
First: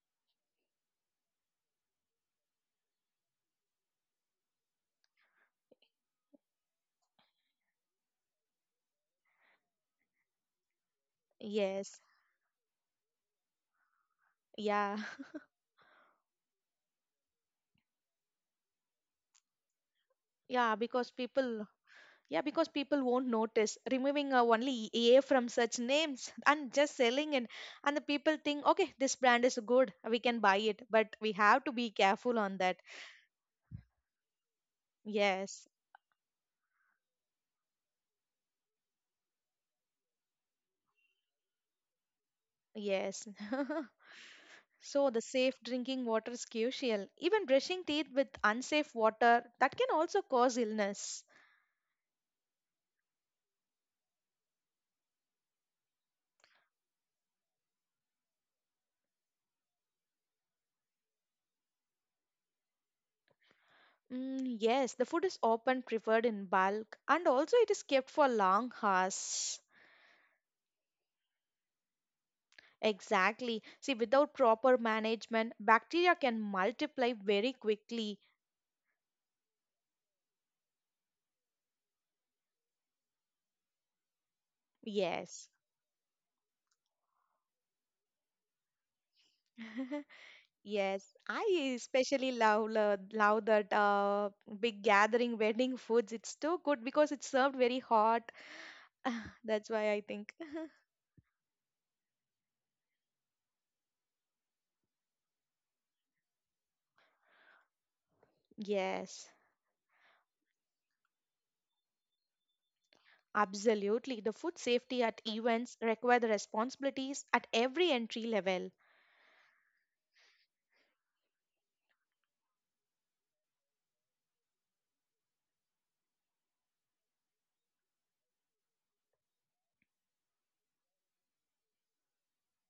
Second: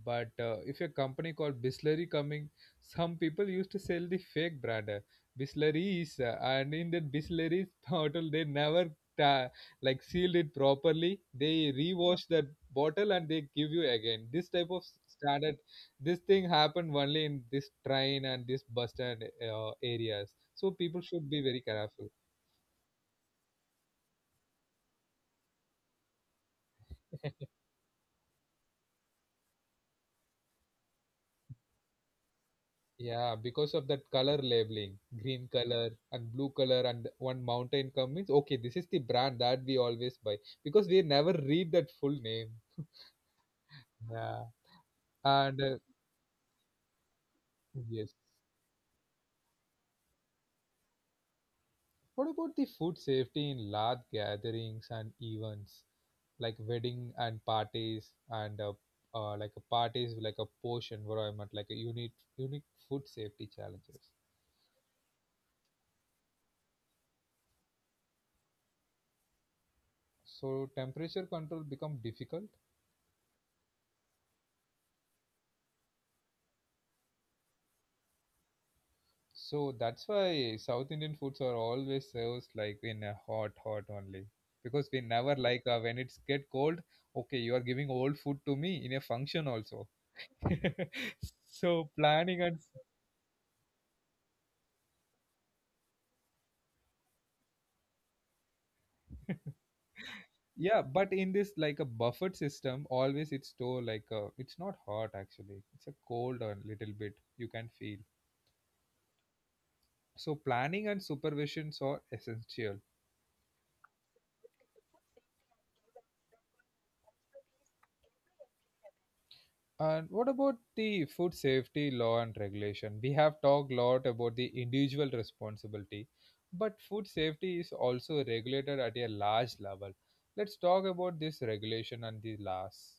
A: but if a company called Bisleri coming, some people used to sell the fake brand Bisleries, and in that Bisleries <laughs> bottle, they never ta- like sealed it properly. They
B: Yes.
A: rewash that bottle and they give you again. This type of
B: Yeah. <laughs>
A: standard, this thing happened only in this train and this bus stand areas. So people
B: Yeah,
A: should
B: because
A: be very
B: people.
A: careful.
B: Yeah, because people won't notice removing only A from such names <laughs> and just
A: <laughs>
B: selling it. And the people think, okay, this brand is good, we can buy it. But we have to be careful on that.
A: Yeah, because of that color labeling, green color
B: Yes,
A: and blue color, and one mountain come means, okay, this is the brand that we always buy, because we never read that full name.
B: yes. <laughs>
A: Yeah,
B: So the safe
A: and
B: drinking water is crucial. Even brushing teeth
A: yes,
B: with unsafe water that can also cause illness.
A: what about the food safety in large gatherings and events like wedding and parties and like a parties like a posh environment, like a unique food safety challenges.
B: Mm, yes, the food is often preferred in bulk and also it is kept for long hours.
A: So temperature control become difficult.
B: Exactly. See, without proper management, bacteria can multiply very quickly.
A: So that's why South Indian foods are always served like in a hot, hot only. Because we never like
B: Yes.
A: when it's get cold. Okay, you are giving old food to me in a function also.
B: <laughs>
A: <laughs>
B: Yes, I
A: So planning
B: especially
A: and
B: love that big gathering wedding foods. It's too good because it's served very hot.
A: <laughs>
B: <laughs> That's why I think.
A: yeah, but in this like a buffet system, always it's store like a, it's not hot actually. It's a cold a little bit, you can feel.
B: Yes,
A: So planning and supervisions are essential.
B: absolutely. The food safety at events require the responsibilities at every entry level.
A: And what about the food safety law and regulation? We have talked a lot about the individual responsibility, but food safety is also regulated at a large level. Let's talk about this regulation and the laws.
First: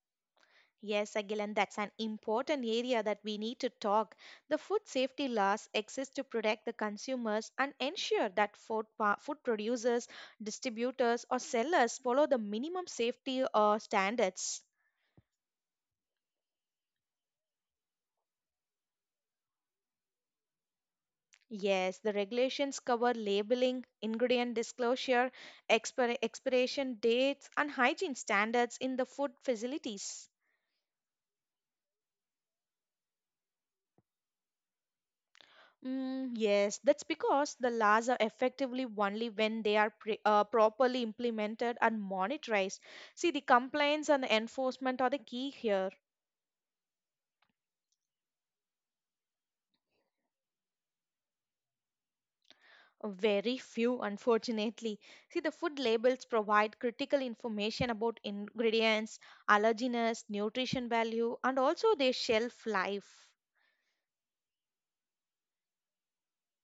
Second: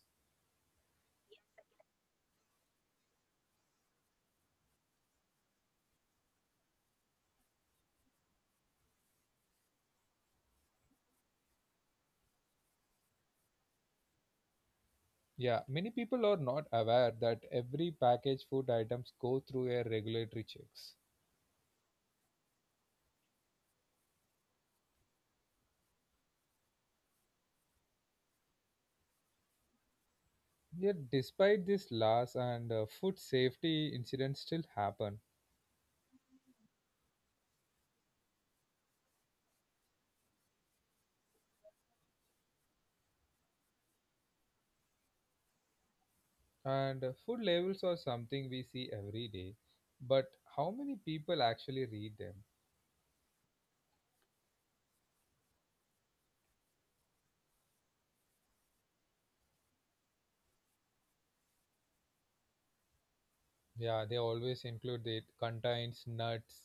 B: Yes, Agilan, that's an important area that we need to talk. The food safety laws exist to protect the consumers and ensure that food, food producers, distributors, or sellers follow the minimum safety standards.
A: Yeah, many people are not aware that every packaged food items go through a regulatory checks.
B: Yes, the regulations cover labeling, ingredient disclosure, expiration dates, and hygiene standards in the food facilities.
A: Yet, despite these laws and food safety incidents still happen,
B: Mm, yes, that's because the laws are effectively only when they are pre properly implemented and monitored. See, the compliance and the enforcement are the key here.
A: and food labels are something we see every day. But how many people actually read them?
B: Very few, unfortunately. See, the food labels provide critical information about ingredients, allergens, nutrition value, and also their shelf life.
A: Yeah, they always include it contains nuts,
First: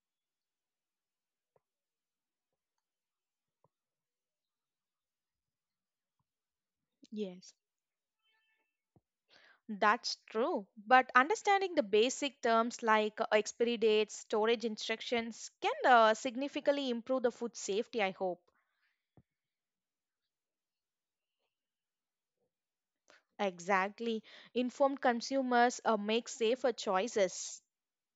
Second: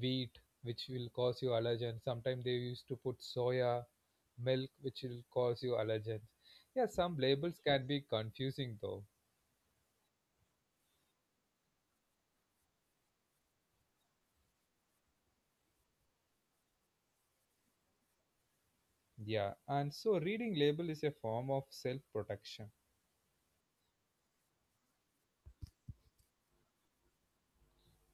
A: wheat, which will cause you allergens. Sometimes they used to put soya, milk, which will cause you allergens. Yeah, some
B: Yes.
A: labels can be confusing though.
B: That's true, but understanding the basic terms like expiry dates, storage instructions can significantly improve the food safety, I hope.
A: Yeah, and so reading label is a form of self protection.
B: Exactly. Informed consumers make safer choices.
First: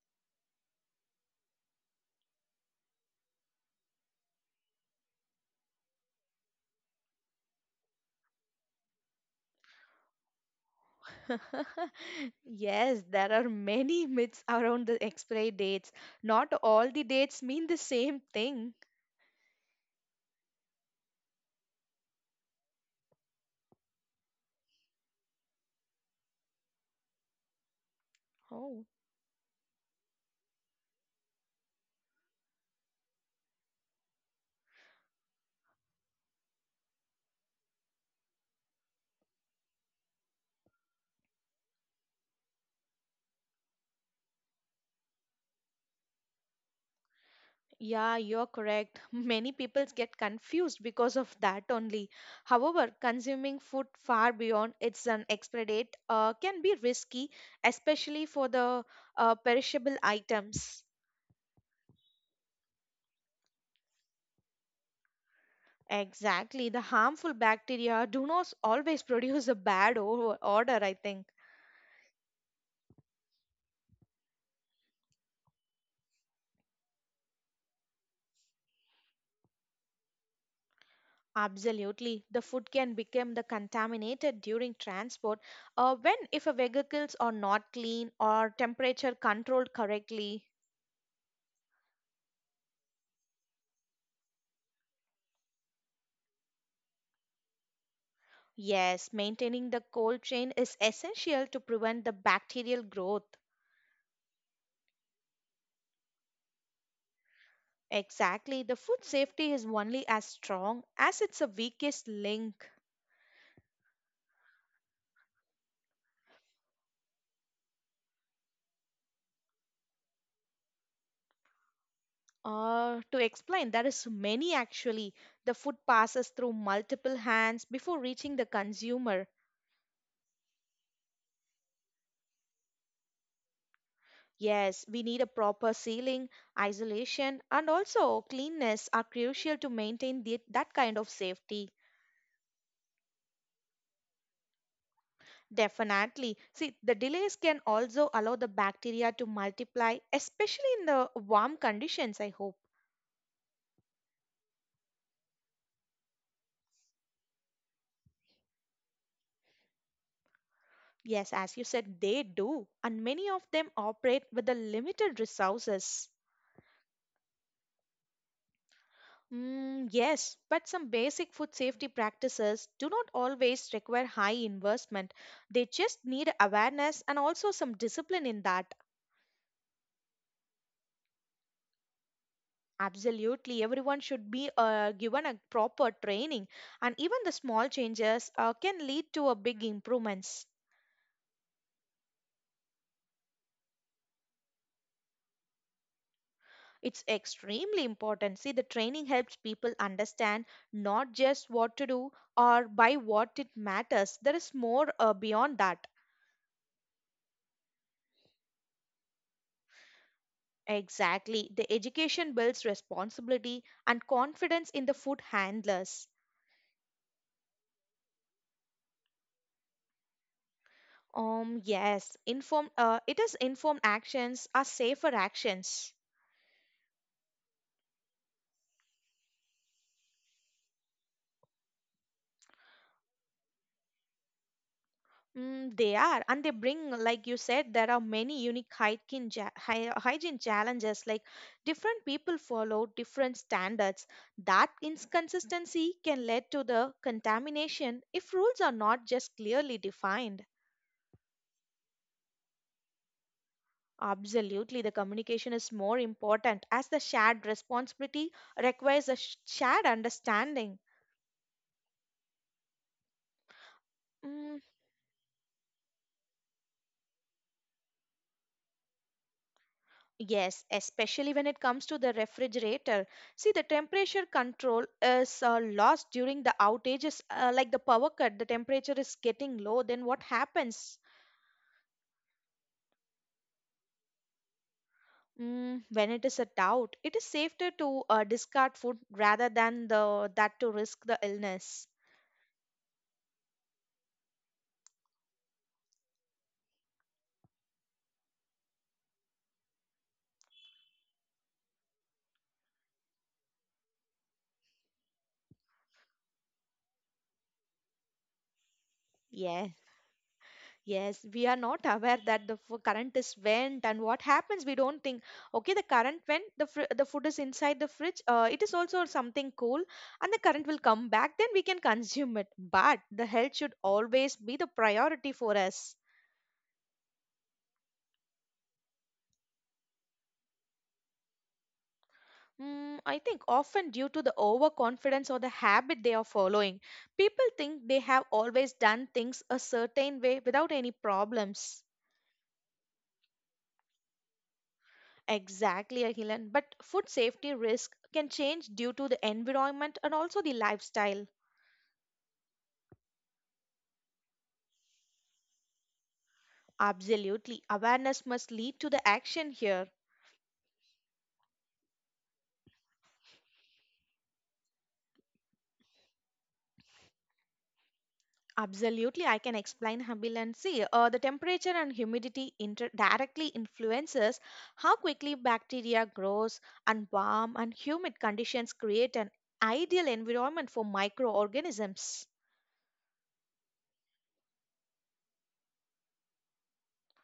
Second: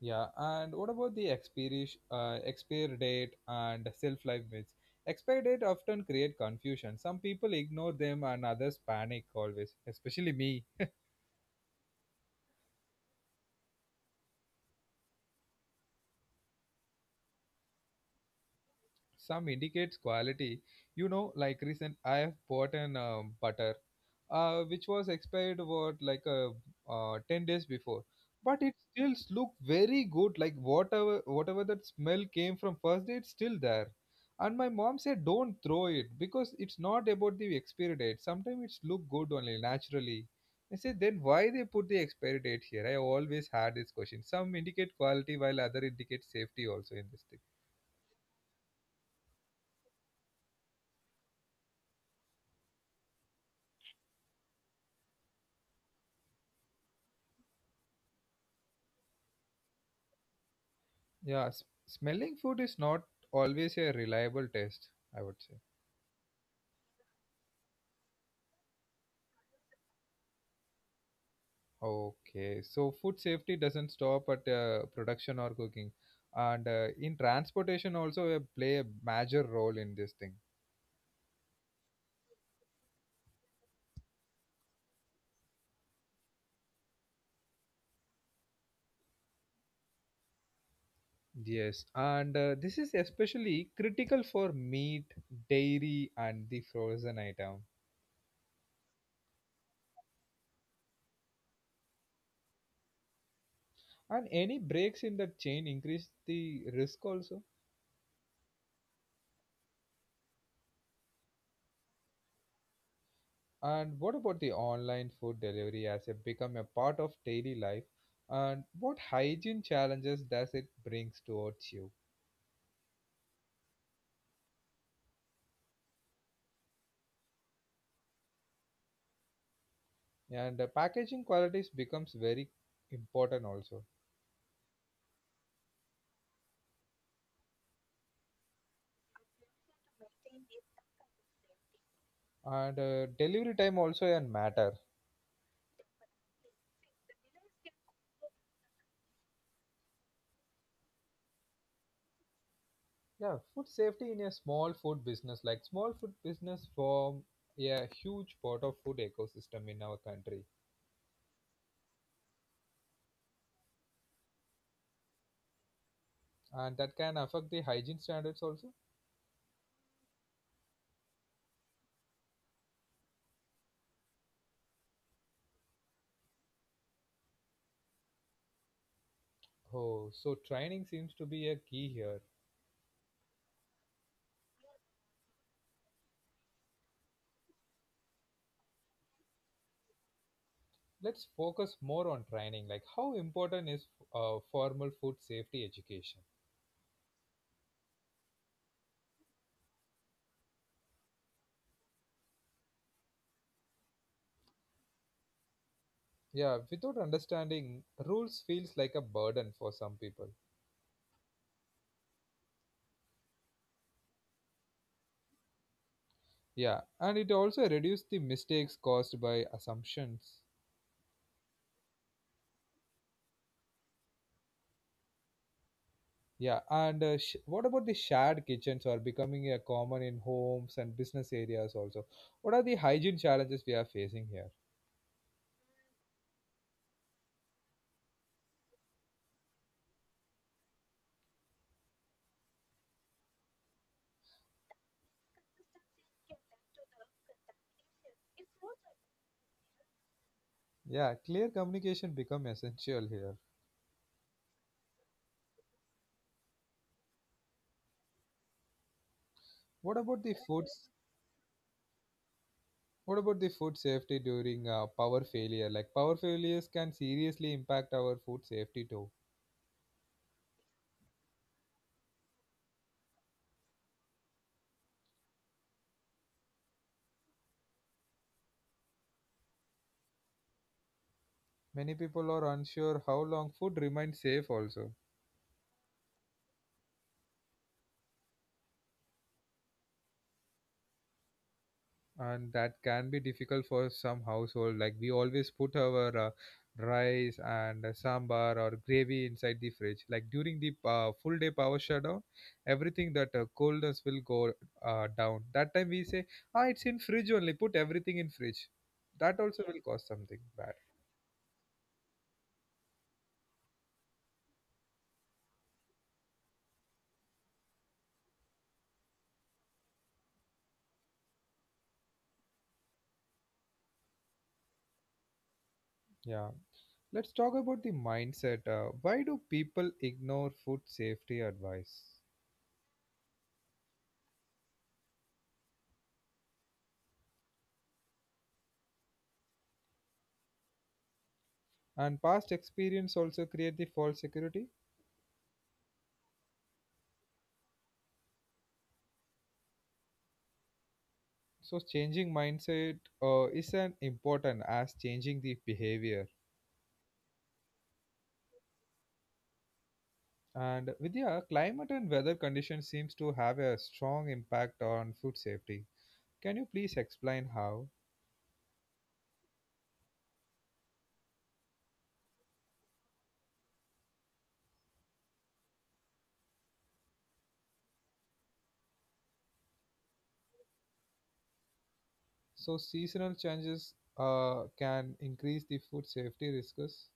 A: Yeah, and what about the expiry, expire date and self life myths? Expire date often create confusion. Some people ignore them and others panic always, especially me.
B: <laughs> Yes, there are many myths around the expiry dates. Not all the dates mean the same thing.
A: Some indicates quality, you know, like recent I have bought an butter which was expired what like 10 days before, but it
B: Oh.
A: still look very good, like whatever that smell came from first day, it's still there. And my mom said don't throw it because it's not about the expiry date, sometimes it's look good only naturally. I said then why they put the expiry date here. I always had this question. Some indicate quality while other indicate safety also in this.
B: Yeah, you're correct. <laughs> Many people get confused because of that only. However, consuming food far beyond its an expiry date can be risky, especially for the perishable items.
A: Yeah, smelling food is not always a reliable test, I would say.
B: Exactly. The harmful bacteria do not always <laughs> produce a bad o- odor, I think.
A: Okay, so food safety doesn't stop at production or cooking, and in transportation also play a major role in this thing.
B: Absolutely. The food can become the contaminated during transport when if a vehicles are not clean or temperature controlled correctly.
A: Yes, and this is especially critical for meat, dairy, and the frozen item.
B: Yes, maintaining the cold chain is essential to prevent the bacterial growth.
A: And any breaks in the chain increase the risk also.
B: Exactly, the food safety is only as strong as it's a weakest link.
A: And what about the online food delivery as it become a part of daily life? And what hygiene challenges does it brings towards you?
B: To explain, there is many actually. The food passes through multiple hands before reaching the consumer.
A: And the packaging qualities becomes very important also.
B: Yes, we need a proper sealing, isolation, and also cleanness are crucial to maintain the, that kind of safety.
A: And delivery time also a matter.
B: Definitely. See, the delays can also allow the bacteria to multiply, especially in the warm conditions, I hope.
A: Yeah, food safety in a small food business, like small food business form a huge part of food ecosystem in our country,
B: Yes, as you said, they do. And many of them operate with the limited resources.
A: and that can affect the hygiene standards also.
B: Mm, yes, but some basic food safety practices do not always require high investment. They just need awareness and also some discipline in that.
A: Oh, so training seems to be a key here.
B: Absolutely, everyone should be given a proper training, and even the small changes can lead to a big improvements.
A: Let's focus more on training, like how important is formal food safety education.
B: It's extremely important. See, the training helps people understand not just what to do or by what it matters. There is more beyond that.
A: Yeah, without understanding rules feels like a burden for some people.
B: Exactly, the education builds responsibility and confidence in the food handlers.
A: Yeah, and it also reduces the mistakes caused by assumptions.
B: Yes, inform. It is informed actions are safer actions.
A: Yeah, and what about the shared kitchens are becoming a common in homes and business areas also, what are the hygiene challenges we are facing here?
B: Mm, they are, and they bring, like you said, there are many unique hygiene challenges. Like different people follow different standards. That inconsistency can lead to the contamination if rules are not just clearly defined.
A: Yeah, clear communication become essential here.
B: Absolutely, the communication is more important as the shared responsibility requires a shared
A: what about the food
B: understanding.
A: What about the food safety
B: Mm,
A: during power failure? Like power failures can seriously impact our food safety too.
B: yes, especially when it comes to the refrigerator. See, the temperature control is lost during the outages, like the power cut, the temperature is getting low. Then what happens?
A: Many people are unsure how long food remains safe also,
B: Mm, when it is a doubt, it is safer to discard food rather than the that to risk the illness.
A: and that can be difficult for some household. Like we always put our rice and sambar or gravy inside the fridge. Like during the full day power shutdown, everything that coldness will go down. That time we say, ah, it's in fridge only. Put everything in fridge. That
B: Yes.
A: also, yeah, will cause something bad.
B: Yes, we are not aware that the current is went and what happens. We don't think, okay, the current went, the the food is inside the fridge. It is also something cool, and the current will come back. Then we can <laughs> consume it. But the health should always be the priority for us.
A: Yeah. Let's talk about the mindset. Why do people ignore food safety advice?
B: Mm, I think often due to the overconfidence or the habit they are following, people think they have always done things a certain way without any problems.
A: And past experience also create the false security.
B: Exactly, Akhilan. But food safety risk can change due to the environment and also the lifestyle.
A: So changing mindset is an important as changing the behavior.
B: Absolutely. Awareness must lead to the action here.
A: And Vidya, climate and weather conditions seems to have a strong impact on food safety. Can you please explain how?
B: Absolutely, I can explain Habilan. See, the temperature and humidity directly influences how quickly bacteria grows, and warm and humid conditions create an ideal environment for microorganisms.
A: So seasonal changes can increase the food safety risks.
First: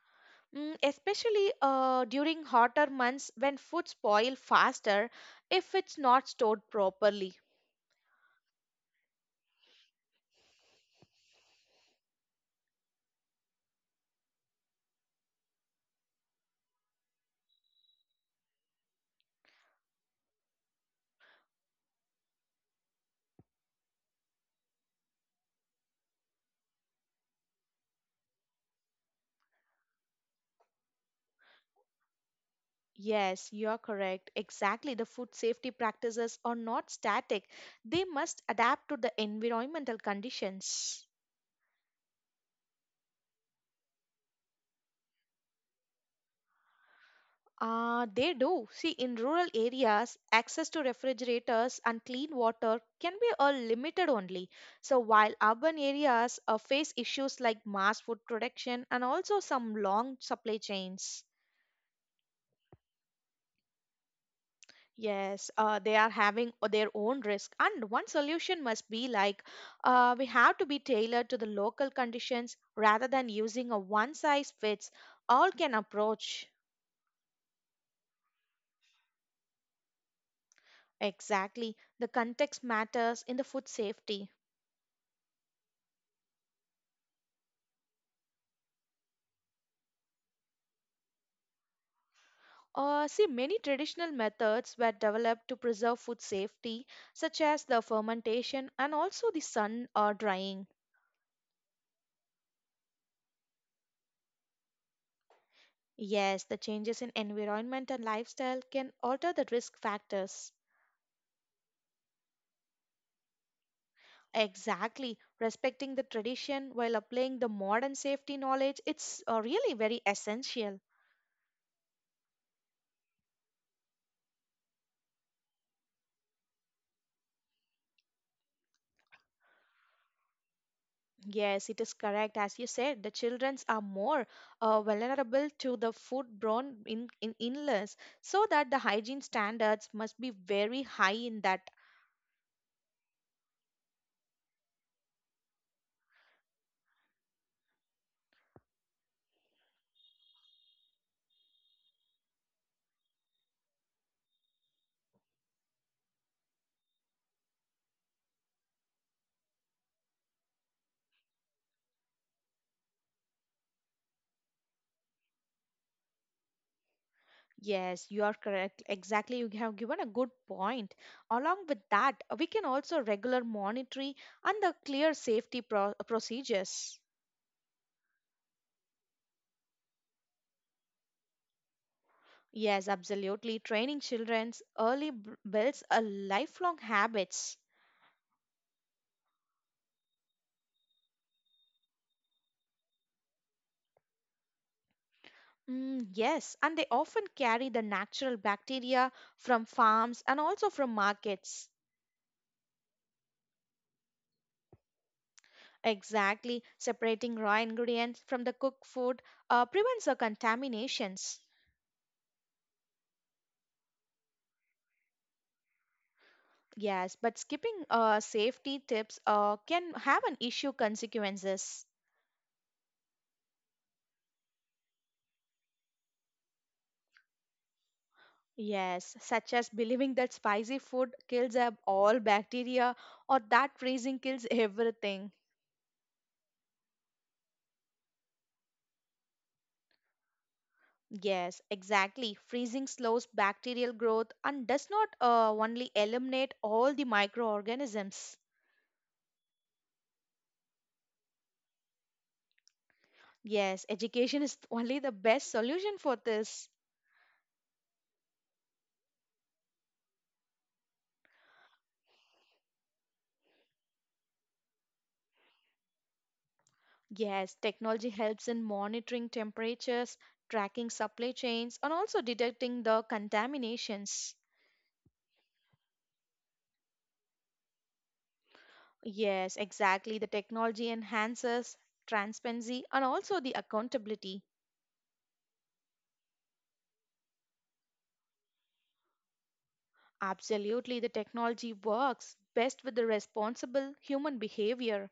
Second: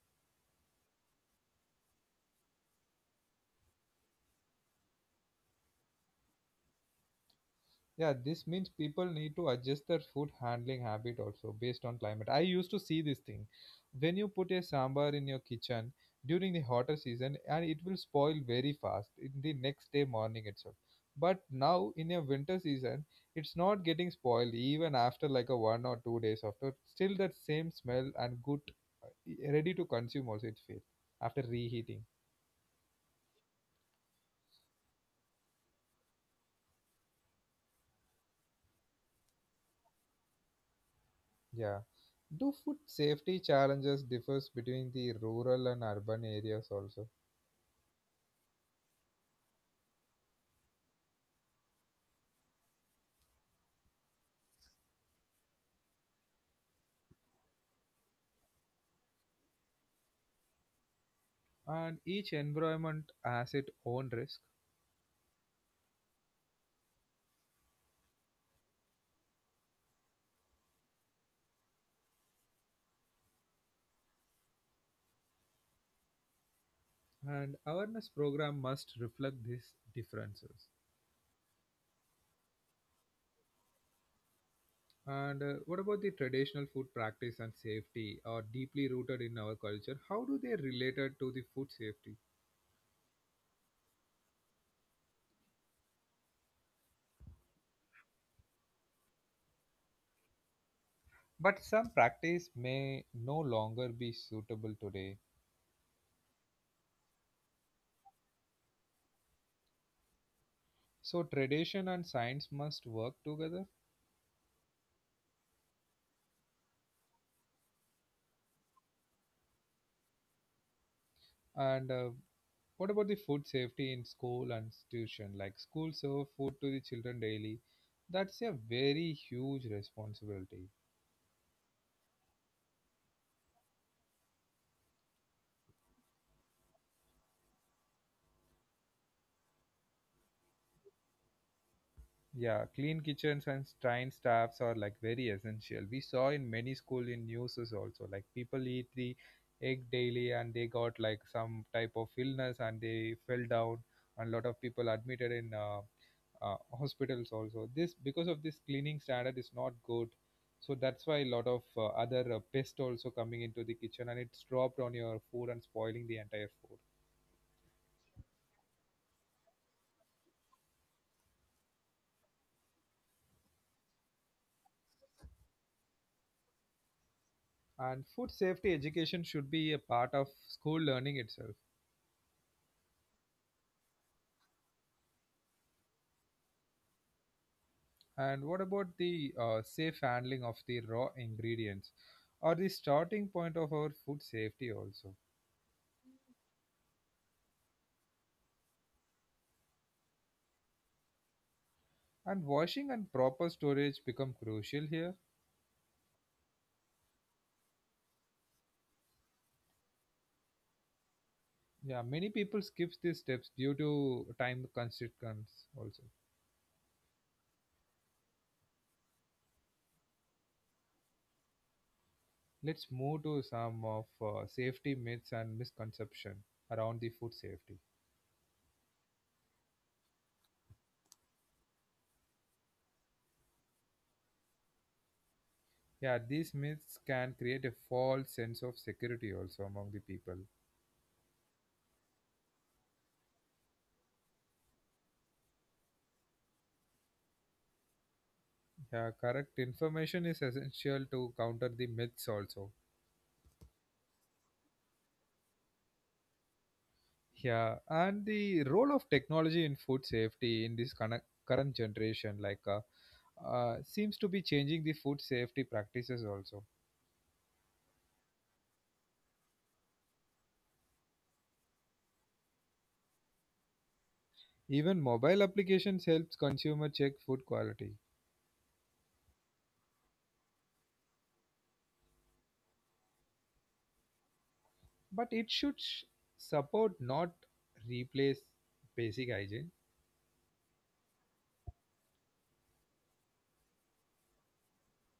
B: Especially during hotter months when food spoil faster if it's not stored properly.
A: Yeah, this means people need to adjust their food handling habit also based on climate. I used to see this thing. When you put a sambar in your kitchen during the hotter season, and it will spoil very fast in the next day morning itself. But now in a winter season, it's not getting spoiled even after like a one or two days after. Still that same smell and good, ready to consume also it feels after reheating.
B: Yes, you're correct. Exactly. The food safety practices are not static. They must adapt to the environmental conditions.
A: Yeah. Do food safety challenges differs between the rural and urban areas also?
B: They do. See, in rural areas, access to refrigerators and clean water can be all limited only. So, while urban areas face issues like mass food production and also some long supply chains.
A: And each environment has its own risk,
B: Yes, they are having their own risk. And one solution must be like we have to be tailored to the local conditions rather than using a one size fits all can approach.
A: and awareness program must reflect these differences.
B: Exactly. The context matters in the food safety.
A: And What about the traditional food practice and safety are deeply rooted in our culture? How do they related to the food safety?
B: See, many traditional methods were developed to preserve food safety, such as the fermentation and also the sun or drying.
A: But some practice may no longer be suitable today,
B: Yes, the changes in environment and lifestyle can alter the risk factors.
A: so tradition and science must work together.
B: Exactly. Respecting the tradition while applying the modern safety knowledge, it's really very essential.
A: And What about the food safety in school and institution? Like schools serve food to the children daily. That's a very huge responsibility.
B: Yes, it is correct. As you said, the childrens are more vulnerable to the foodborne in illness, so that the hygiene standards must be very high in that.
A: Yeah, clean kitchens and trained staffs are like very essential. We saw in many school in news is also like people eat the egg daily and they got like some type of illness and they fell down, and a lot of people admitted in hospitals also this because of this cleaning standard is not good. So that's why a lot of other pest also coming into the kitchen and it's dropped on your food and spoiling the entire food.
B: Yes, you are correct. Exactly, you have given a good point. Along with that, we can also regular monitoring and the clear procedures.
A: And food safety education should be a part of school learning itself.
B: Yes, absolutely. Training children's builds a lifelong habits.
A: And what about the safe handling of the raw ingredients, or the starting point of our food safety also?
B: Yes, and they often carry the natural bacteria from farms and also from markets.
A: And washing and proper storage become crucial here.
B: Exactly, separating raw ingredients from the cooked food prevents the contaminations.
A: Yeah, many people skip these steps due to time constraints also.
B: Yes, but skipping safety tips can have an issue consequences.
A: Let's move to some of safety myths and misconception around the food safety.
B: Yes, such as believing that spicy food kills all bacteria or that freezing kills everything.
A: Yeah, these myths can create a false sense of security also among the people.
B: Yes, exactly. Freezing slows bacterial growth and does not only eliminate all the microorganisms.
A: Yeah, correct information is essential to counter the myths also.
B: Yes, education <laughs> is only the best solution for this.
A: Yeah, and the role of technology in food safety in this connect current generation like seems to be changing the food safety practices also.
B: Yes, technology helps in monitoring temperatures, tracking supply chains, and also detecting the contaminations.
A: Even mobile applications helps consumer check food quality,
B: Yes, exactly. The technology enhances transparency and also the accountability.
A: but it support, not replace, basic hygiene.
B: Absolutely, the technology works best with the responsible human behavior.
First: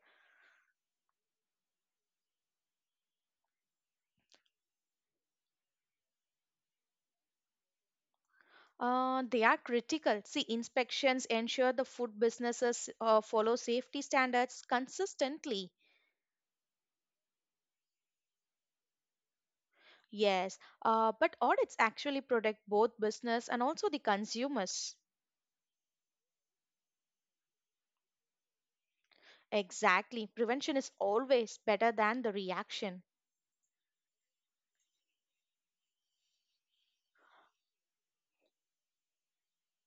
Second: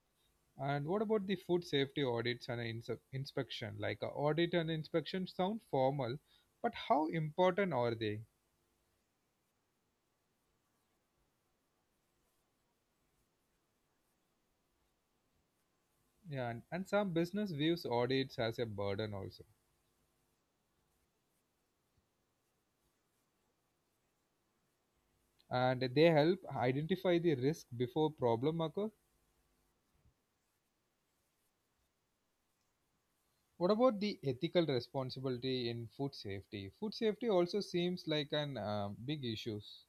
A: And what about the food safety audits and inspection? Like a audit and inspection sound formal, but how important are they?
B: They are critical. See, inspections ensure the food businesses follow safety standards consistently.
A: Yeah, and some business views audits as a burden also.
B: Yes, but audits actually protect both business and also the consumers.
A: And they help identify the risk before problem occur.
B: Exactly. Prevention is always better than the reaction.
A: What about the ethical responsibility in food safety? Food safety also seems like an big issues.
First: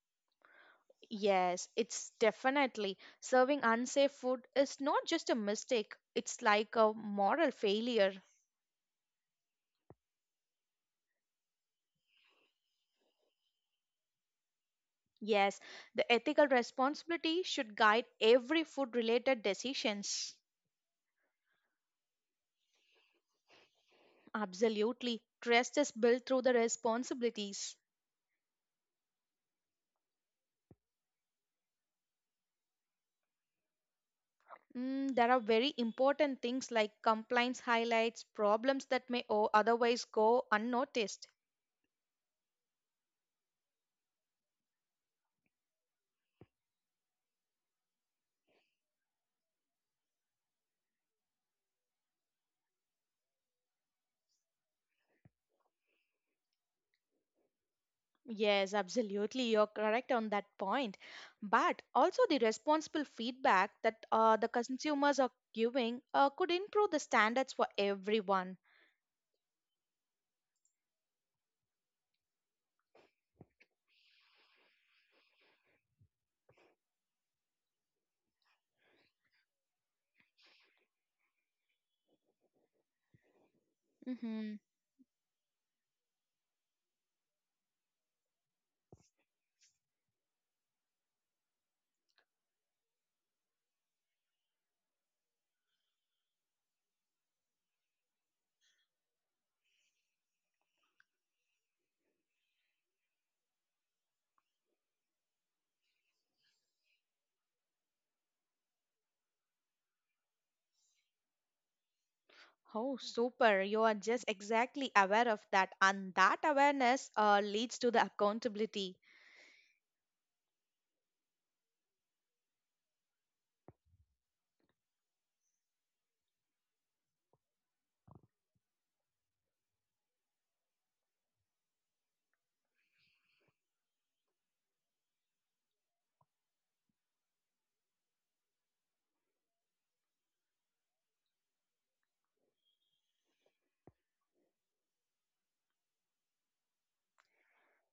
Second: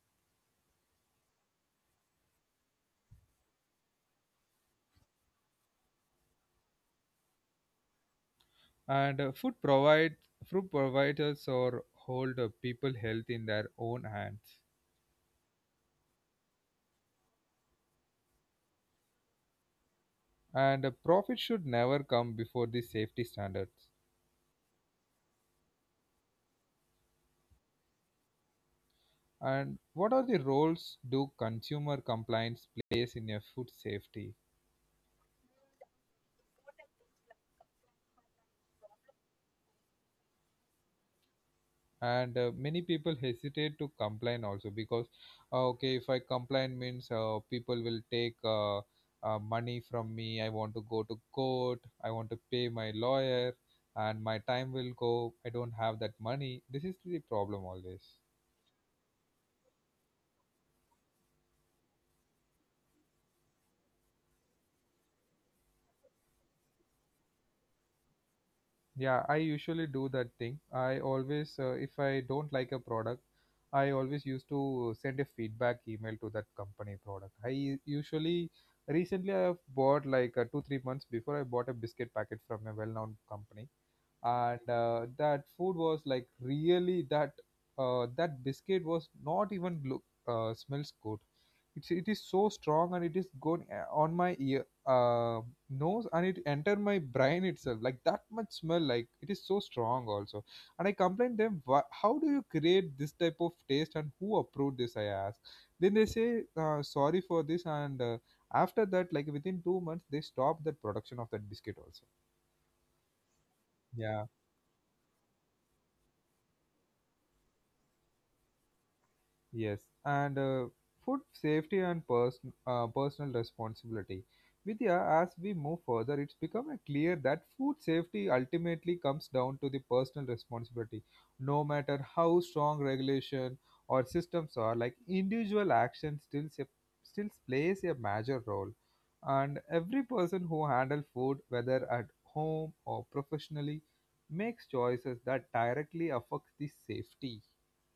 B: Yes, it's definitely. Serving unsafe food is not just a mistake, it's like a moral failure.
A: And Food providers or hold people health in their own hands.
B: Yes, the ethical responsibility should guide every food related decisions.
A: And profit should never come before the safety standards.
B: Absolutely. Trust is built through the responsibilities.
A: And what are the roles do consumer compliance plays in a food safety?
B: There are very important things like complaints, highlights, problems that may otherwise go unnoticed.
A: And many people hesitate to complain also because okay, if I complain means people will take money from me. I want to go to court, I want to pay my lawyer, and my time will go. I don't have that money. This is the problem always.
B: Yes, absolutely. You're correct on that point. But also, the responsible feedback that the consumers are giving could improve the standards for everyone.
A: Yeah, I usually do that thing. I always, if I don't like a product, I always used to send a feedback email to that company product. Usually, recently I have bought like two, 3 months before I bought a biscuit packet from a well-known company,
B: Mm-hmm.
A: and that food was like really that that biscuit was not even look smells good. It is so strong and it is going on my ear, uh, nose, and it enter my brain itself. Like that much smell, like it is so strong also. And I complained them, How do you create this type of taste and who approved this?" I asked. Then they say sorry for this, and after that like within 2 months they stopped the production of that biscuit also.
B: Oh, super. You are
A: Yeah.
B: just exactly aware of that. And that awareness leads to the accountability.
A: Yes, and food safety and personal responsibility. Vidya, as we move further, it's become clear that food safety ultimately comes down to the personal responsibility. No matter how strong regulation or systems are, like individual action still plays a major role. And every person who handles food, whether at home or professionally, makes choices that directly affects the safety.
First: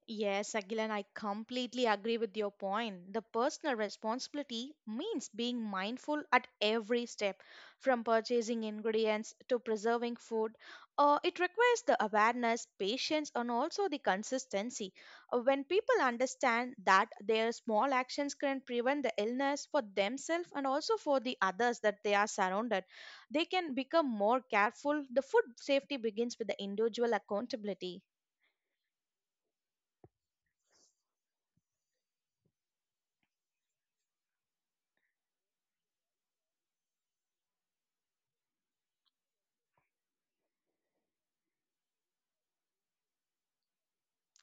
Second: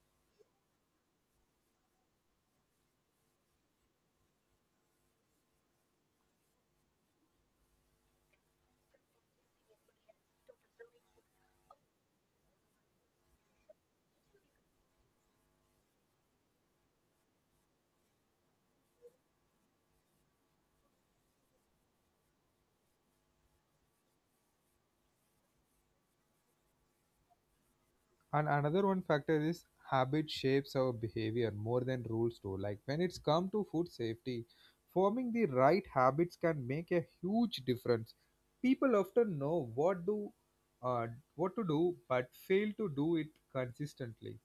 B: Yes, Agilan, I completely agree with your point. The personal responsibility means being mindful at every step, from purchasing ingredients to preserving food. It requires the awareness, patience, and also the consistency. When people understand that their small actions can prevent the illness for themselves and also for the others that they are surrounded, they can become more careful. The food safety begins with the individual accountability.
A: And another one factor is habit shapes our behavior more than rules do. Like when it's come to food safety, forming the right habits can make a huge difference. People often know uh, what to do but fail to do it consistently.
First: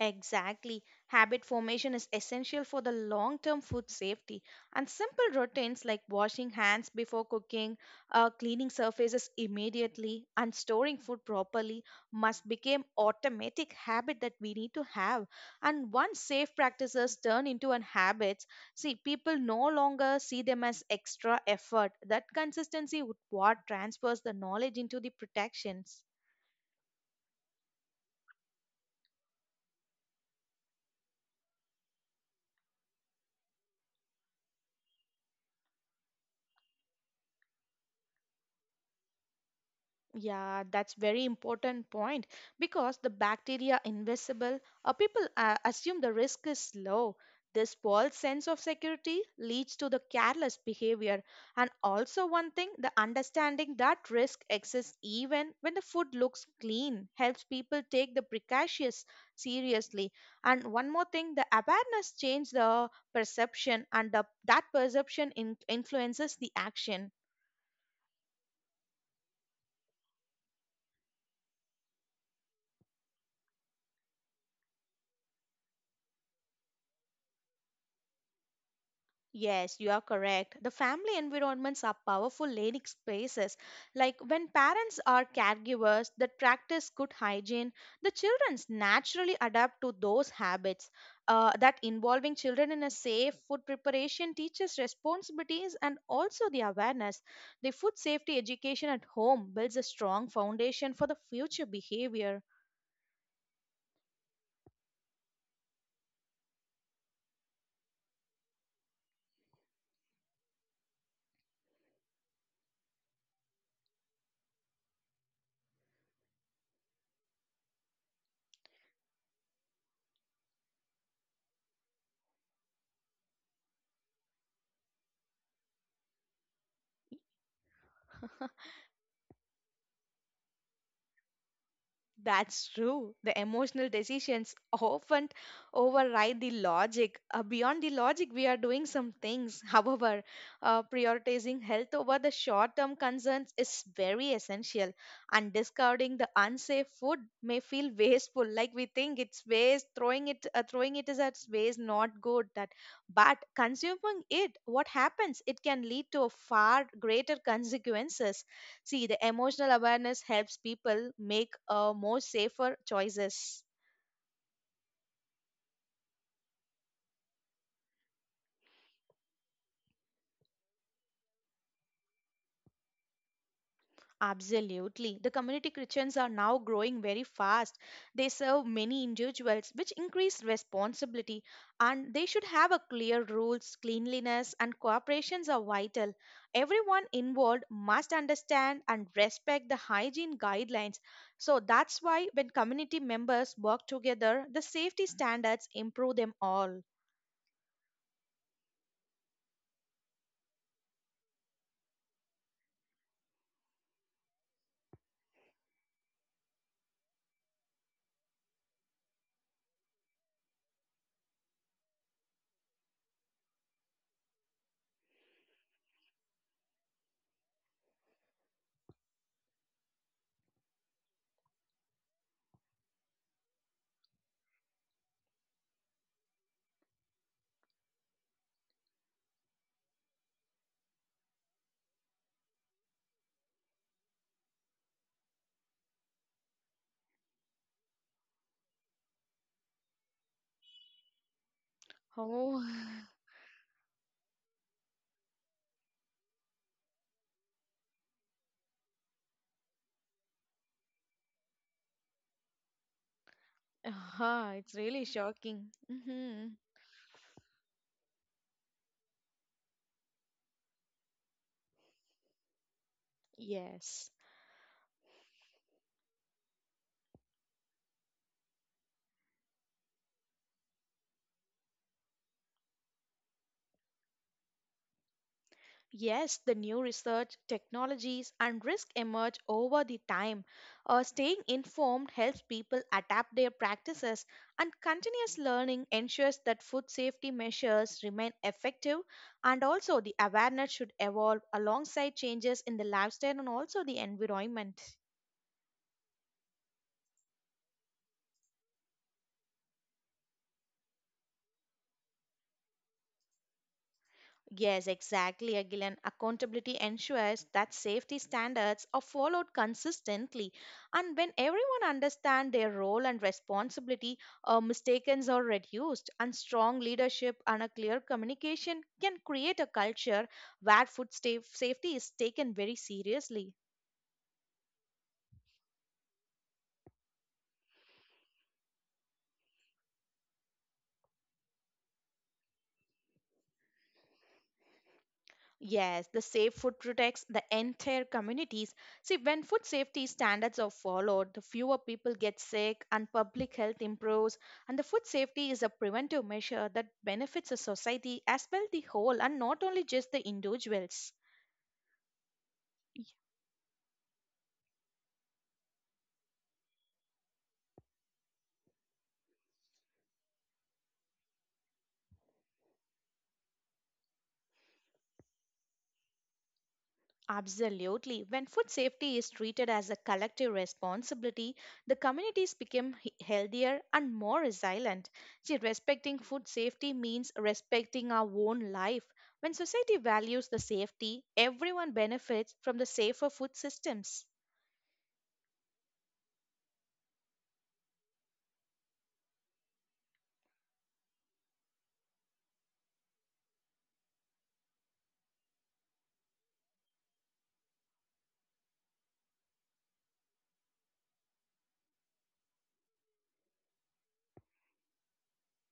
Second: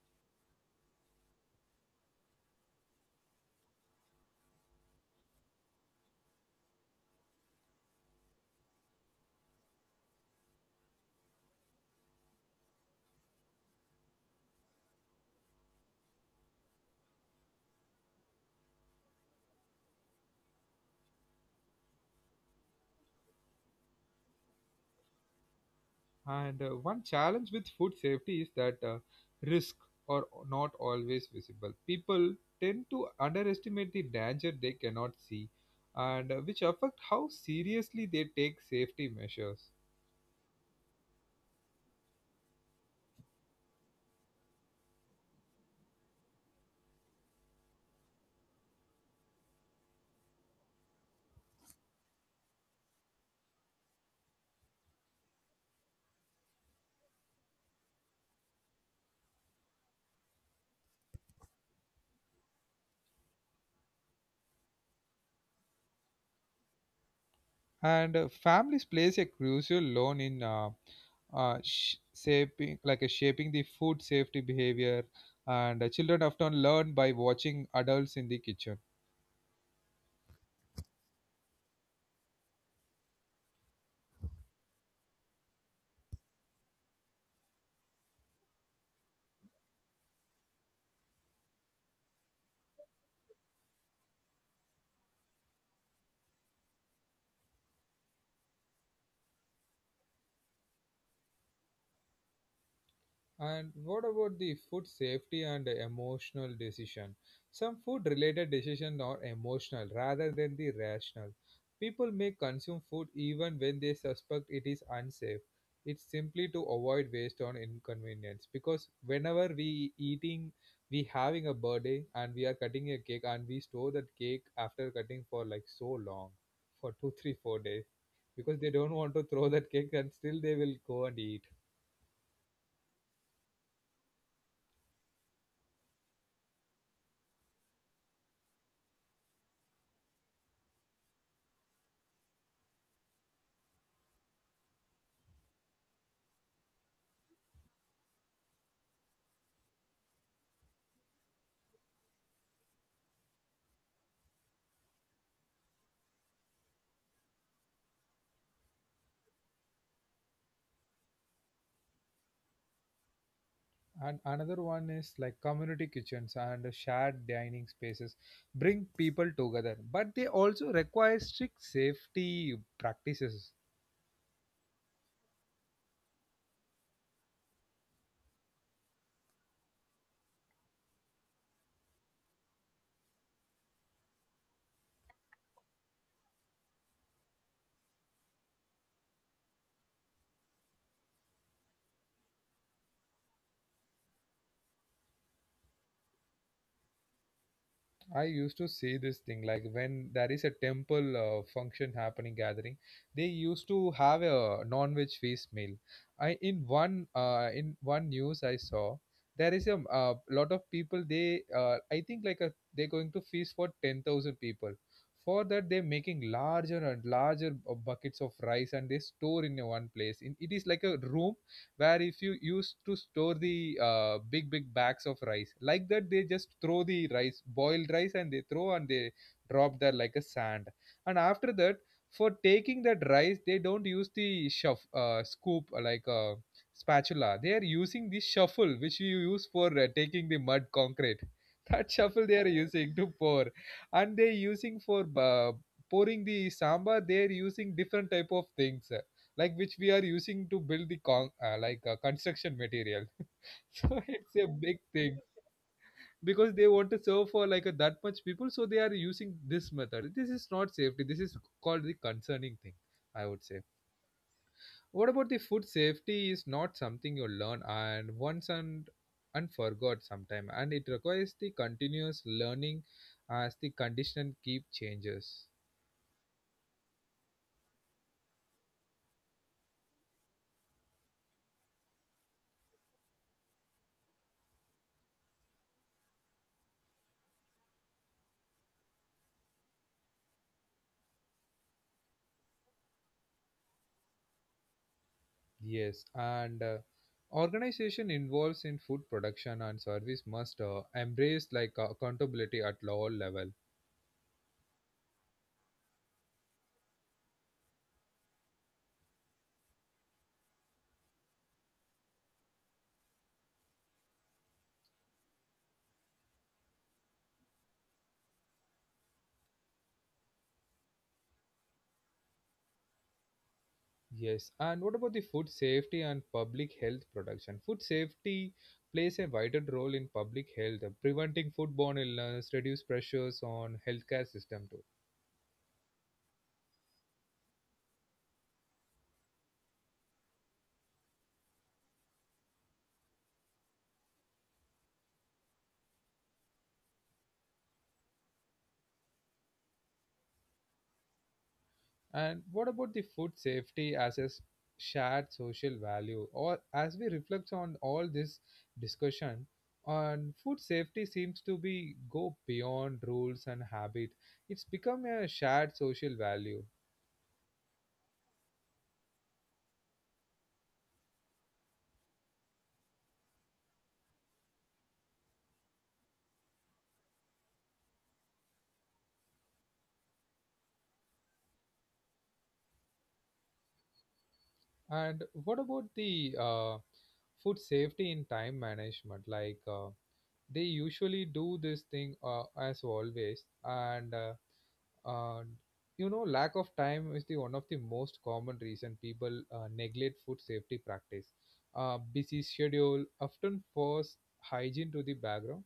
B: Exactly. Habit formation is essential for the long term food safety. And simple routines like washing hands before cooking, cleaning surfaces immediately, and storing food properly must become automatic habit that we need to have. And once safe practices turn into an habit, see people no longer see them as extra effort. That consistency would what transfers the knowledge into the protections.
A: And one challenge with food safety is that risk are not always visible. People tend to underestimate the danger they cannot see, and which affect how seriously they take safety measures.
B: Yeah, that's very important point because the bacteria invisible, people assume the risk is low. This false sense of security leads to the careless behavior. And also one thing, the understanding that risk exists even when the food looks clean helps people take the precautions seriously. And one more thing, the awareness changes the perception and that perception influences the action.
A: And families plays a crucial role in shaping, like shaping the food safety behavior. And children often learn by watching adults in the kitchen.
B: Yes, you are correct. The family environments are powerful learning spaces. Like when parents are caregivers that practice good hygiene, the children naturally adapt to those habits. That involving children in a safe food preparation teaches responsibilities and also the awareness. The food safety education at home builds a strong foundation for the future behavior.
A: And what about the food safety and emotional decision? Some food related decisions are emotional rather than the rational. People may consume food even when they suspect it is unsafe. It's simply to avoid waste or inconvenience, because whenever we eating, we having a birthday and we are cutting a cake, and we store that cake after cutting for like so long, for 2 3 4 days, because they don't want to throw that cake and still they will go and eat.
B: That's true. The emotional decisions often override the logic. Beyond the logic, we are doing some things. <laughs> However, prioritizing health over the short term concerns is very essential. And discarding the unsafe food may feel wasteful, like we think it's waste, throwing it is as waste, not good. That, but consuming it, what happens? It can lead to far greater consequences. See, the emotional awareness helps people make more safer choices.
A: And another one is like community kitchens and shared dining spaces bring people together, but they also require strict safety practices.
B: Absolutely. The community kitchens are now growing very fast. They serve many individuals, which increase responsibility, and they should have a clear rules, cleanliness, and cooperations are vital. Everyone involved must understand and respect the hygiene guidelines. So that's why when community members work together, the safety standards improve them all.
A: I used to see this thing like when there is a temple function happening gathering, they used to have a non-veg feast meal. I in one news I saw there is a lot of people. They I think like a, they're going to feast for 10,000 people. For that they're making larger and larger buckets of rice and they store in a one place. In, it is like a room where if you used to store the big big bags of rice like that, they just throw the rice, boiled rice, and they throw and they drop there like a sand. And after that, for taking that rice they don't use the scoop, like a spatula. They are using the shuffle, which you use for taking the mud concrete <laughs> that shuffle they are
B: Oh,
A: using to pour. And they using for pouring the sambar. They are using different type of things like which we are using to build the like construction material. <laughs> So it's a
B: ah, it's
A: big
B: really
A: thing,
B: shocking. Hmm.
A: because they want to serve for like a, that much people, so they are using this method. This is not safety, this is called the concerning thing, I would say.
B: Yes.
A: What about the food safety is not something you learn and once and forgot sometime, and it requires the continuous learning as the condition keep changes.
B: Yes, the new research, technologies, and risk emerge over the time. Staying informed helps people adapt their practices, and continuous learning ensures that food safety measures remain effective. And also, the awareness should evolve alongside changes in the lifestyle and also the environment.
A: Yes, and organization involved in food production and service must embrace like accountability at all level.
B: Yes, exactly, Agilan. Accountability ensures that safety standards are followed consistently, and when everyone understands their role and responsibility, mistakes are reduced, and strong leadership and a clear communication can create a culture where safety is taken very seriously.
A: Yes, and what about the food safety and public health production? Food safety plays a vital role in public health, preventing foodborne illness, reduce pressures on healthcare system too.
B: Yes, the safe food protects the entire communities. See, when food safety standards are followed, the fewer people get sick and public health improves. And the food safety is a preventive measure that benefits a society as well the whole and not only just the individuals.
A: And what about the food safety as a shared social value? Or as we reflect on all this discussion, on food safety seems to be go beyond rules and habit. It's become a shared social value.
B: Absolutely. When food safety is treated as a collective responsibility, the communities become healthier and more resilient. See, respecting food safety means respecting our own life. When society values the safety, everyone benefits from the safer food systems.
A: And what about the food safety in time management? Like they usually do this thing as always, and And you know, lack of time is the one of the most common reason people neglect food safety practice. Busy schedule often force hygiene to the background.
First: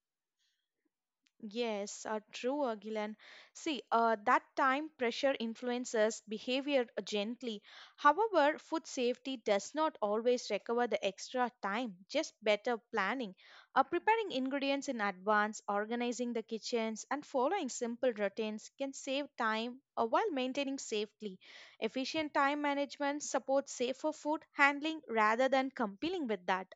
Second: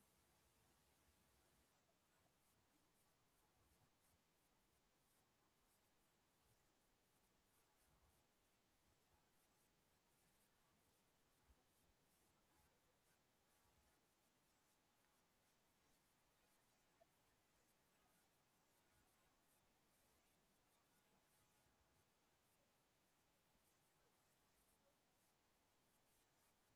B: Yes, true, Gilan. See, that time pressure influences behavior gently. However, food safety does not always recover the extra time, just better planning. Preparing ingredients in advance, organizing the kitchens, and following simple routines can save time while maintaining safety. Efficient time management supports safer food handling rather than competing with that.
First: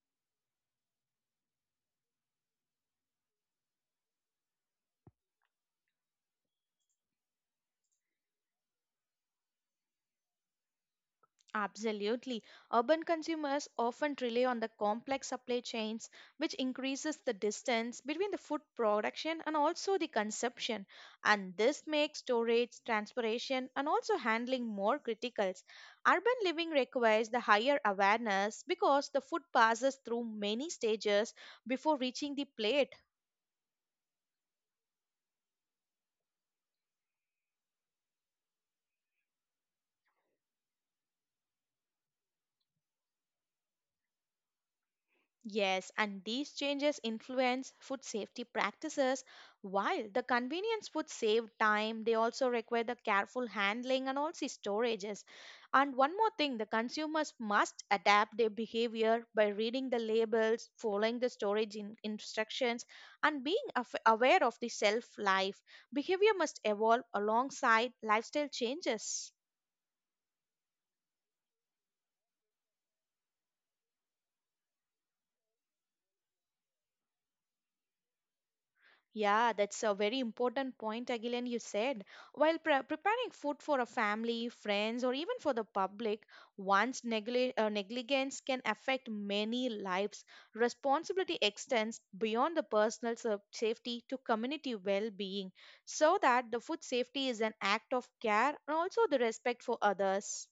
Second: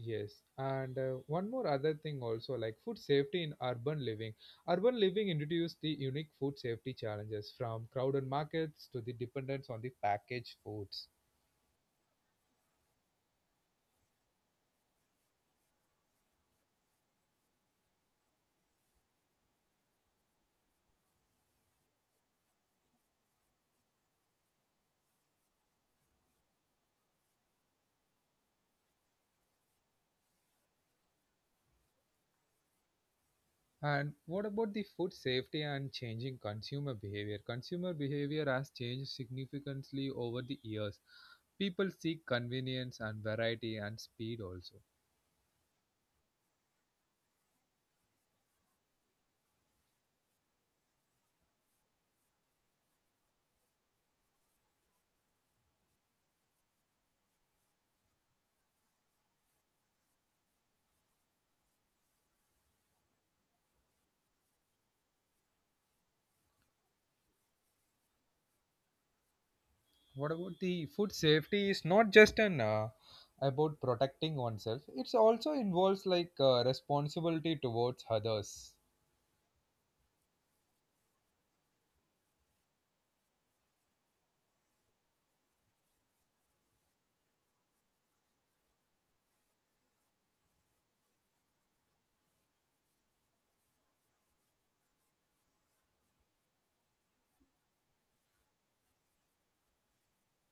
A: Yes, and one more other thing also like food safety in urban living. Urban living introduced the unique food safety challenges, from crowded markets to the dependence on the packaged foods.
B: Absolutely. Urban consumers often rely on the complex supply chains, which increases the distance between the food production and also the consumption. And this makes storage, transportation, and also handling more critical. Urban living requires the higher awareness because the food passes through many stages before reaching the plate.
A: And what about the food safety and changing consumer behavior? Consumer behavior has changed significantly over the years. People seek convenience and variety and speed also.
B: Yes, and these changes influence food safety practices. While the convenience food save time, they also require the careful handling and also storages. And one more thing, the consumers must adapt their behavior by reading the labels, following the instructions, and being aware of the shelf life. Behavior must evolve alongside lifestyle changes.
A: What about the food safety is not just an about protecting oneself. It's also involves like responsibility towards others.
B: Yeah, that's a very important point, Agilan, you said. While preparing food for a family, friends, or even for the public, one's negligence can affect many lives. Responsibility extends beyond the safety to community well being, so that the food safety is an act of care and also the respect for others.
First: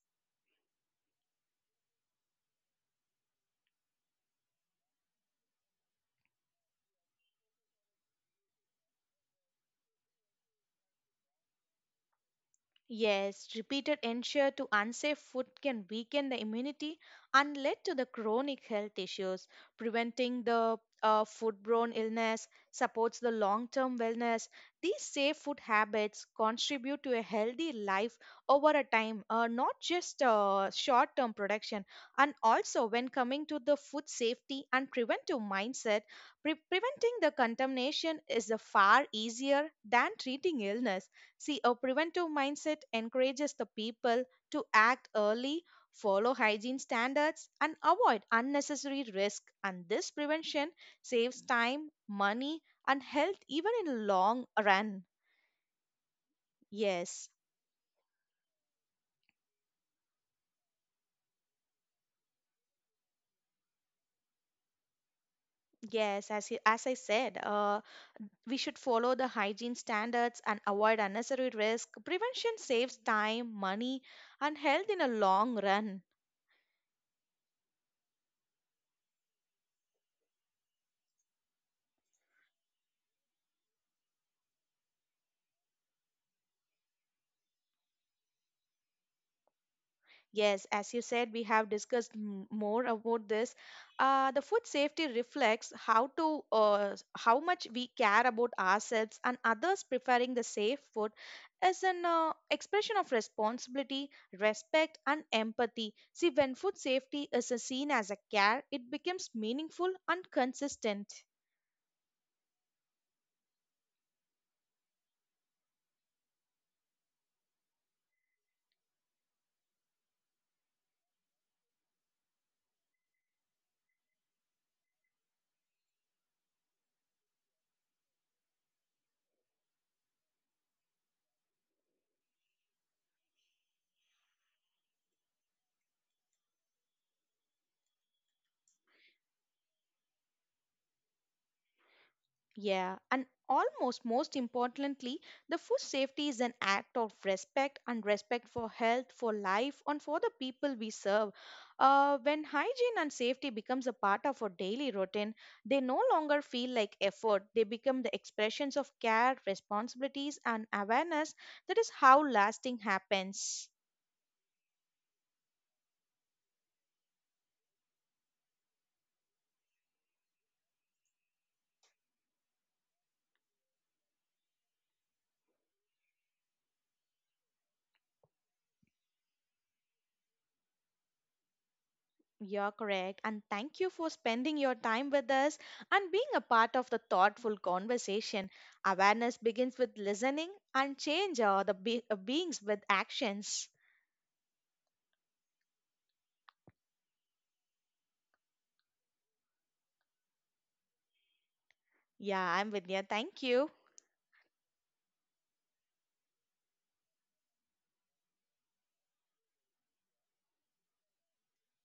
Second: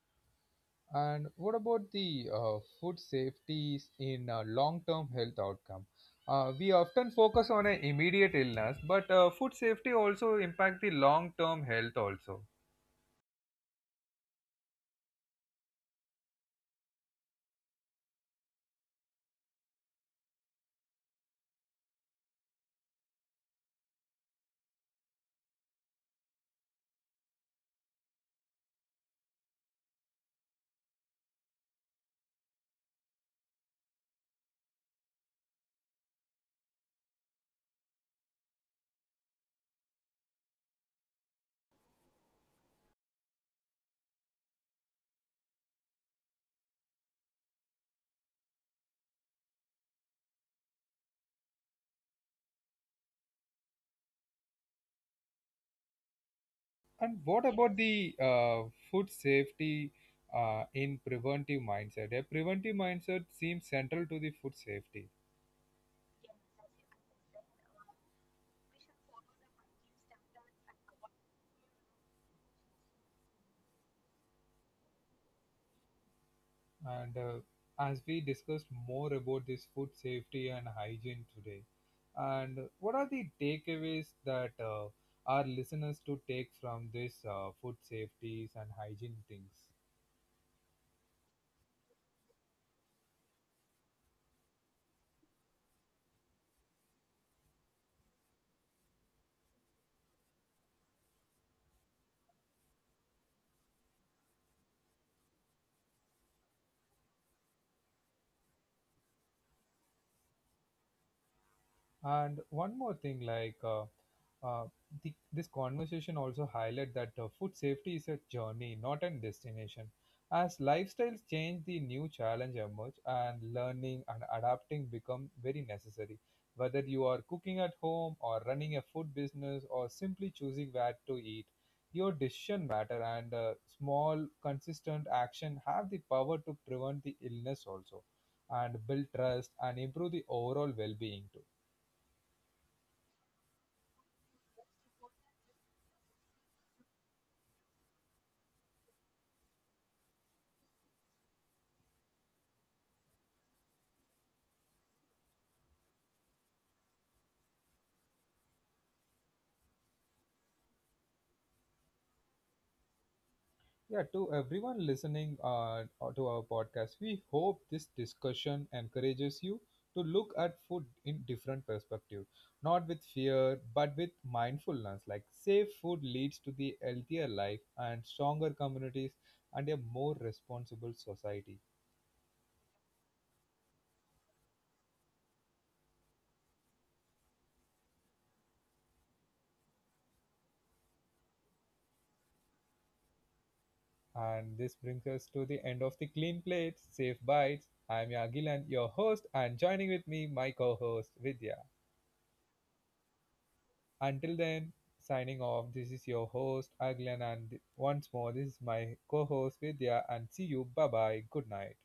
A: And what about the food safeties in long-term health outcome? We often focus on an immediate illness, but food safety also impact the long-term health also.
B: Yes, repeated exposure to unsafe food can weaken the immunity and lead to the chronic health issues. Preventing the foodborne illness supports the long term wellness. These safe food habits contribute to a healthy life over a time, not just short term production. And also, when coming to the food safety and preventive mindset, preventing the contamination is far easier than treating illness. See, a preventive mindset encourages the people to act early, follow hygiene standards, and avoid unnecessary risk. And this prevention saves time, money, and health even in long run.
A: And
B: Yes,
A: what about the food safety in preventive mindset? A preventive mindset seems central to the food safety.
B: yes, as, as I said, we should follow the hygiene standards and avoid unnecessary risk. Prevention saves time, money, and health in a long run.
A: And as we discussed more about this food safety and hygiene today, and what are the takeaways that our listeners to take from this food safeties and hygiene things?
B: Yes, as you said, we have discussed more about this. The food safety reflects how to how much we care about ourselves and others preferring the safe food as an expression of responsibility, respect, and empathy. See, when food safety is seen as a care, it becomes meaningful and consistent.
A: And one more thing, like uh, this conversation also highlight that food safety is a journey, not a destination. As lifestyles change, the new challenge emerge, and learning and adapting become very necessary. Whether you are cooking at home or running a food business or simply choosing where to eat, your decision matter, and small consistent action have the power to prevent the illness also, and build trust, and improve the overall well-being too.
B: Yeah, and almost most importantly, the food safety is an act of respect and respect for health, for life, and for the people we serve. When hygiene and safety becomes a part of our daily routine, they no longer feel like effort. They become the expressions of care, responsibilities, and awareness. That is how lasting happens.
A: Yeah, to everyone listening or to our podcast, we hope this discussion encourages you to look at food in different perspective, not with fear, but with mindfulness. Like safe food leads to the healthier life and stronger communities and a more responsible society.
B: You're correct. And thank you for spending your time with us and being a part of the thoughtful conversation. Awareness begins with listening and change are the beings with actions.
A: And this brings us to the end of the Clean Plates, Safe Bites. I'm Yagil and your host, and joining with me, my co-host Vidya.
B: Yeah, I'm Vidya. Thank you.
A: Until then, signing off, this is your host, Aglan, and once more, this is my co host, Vidya, and see you. Bye bye. Good night.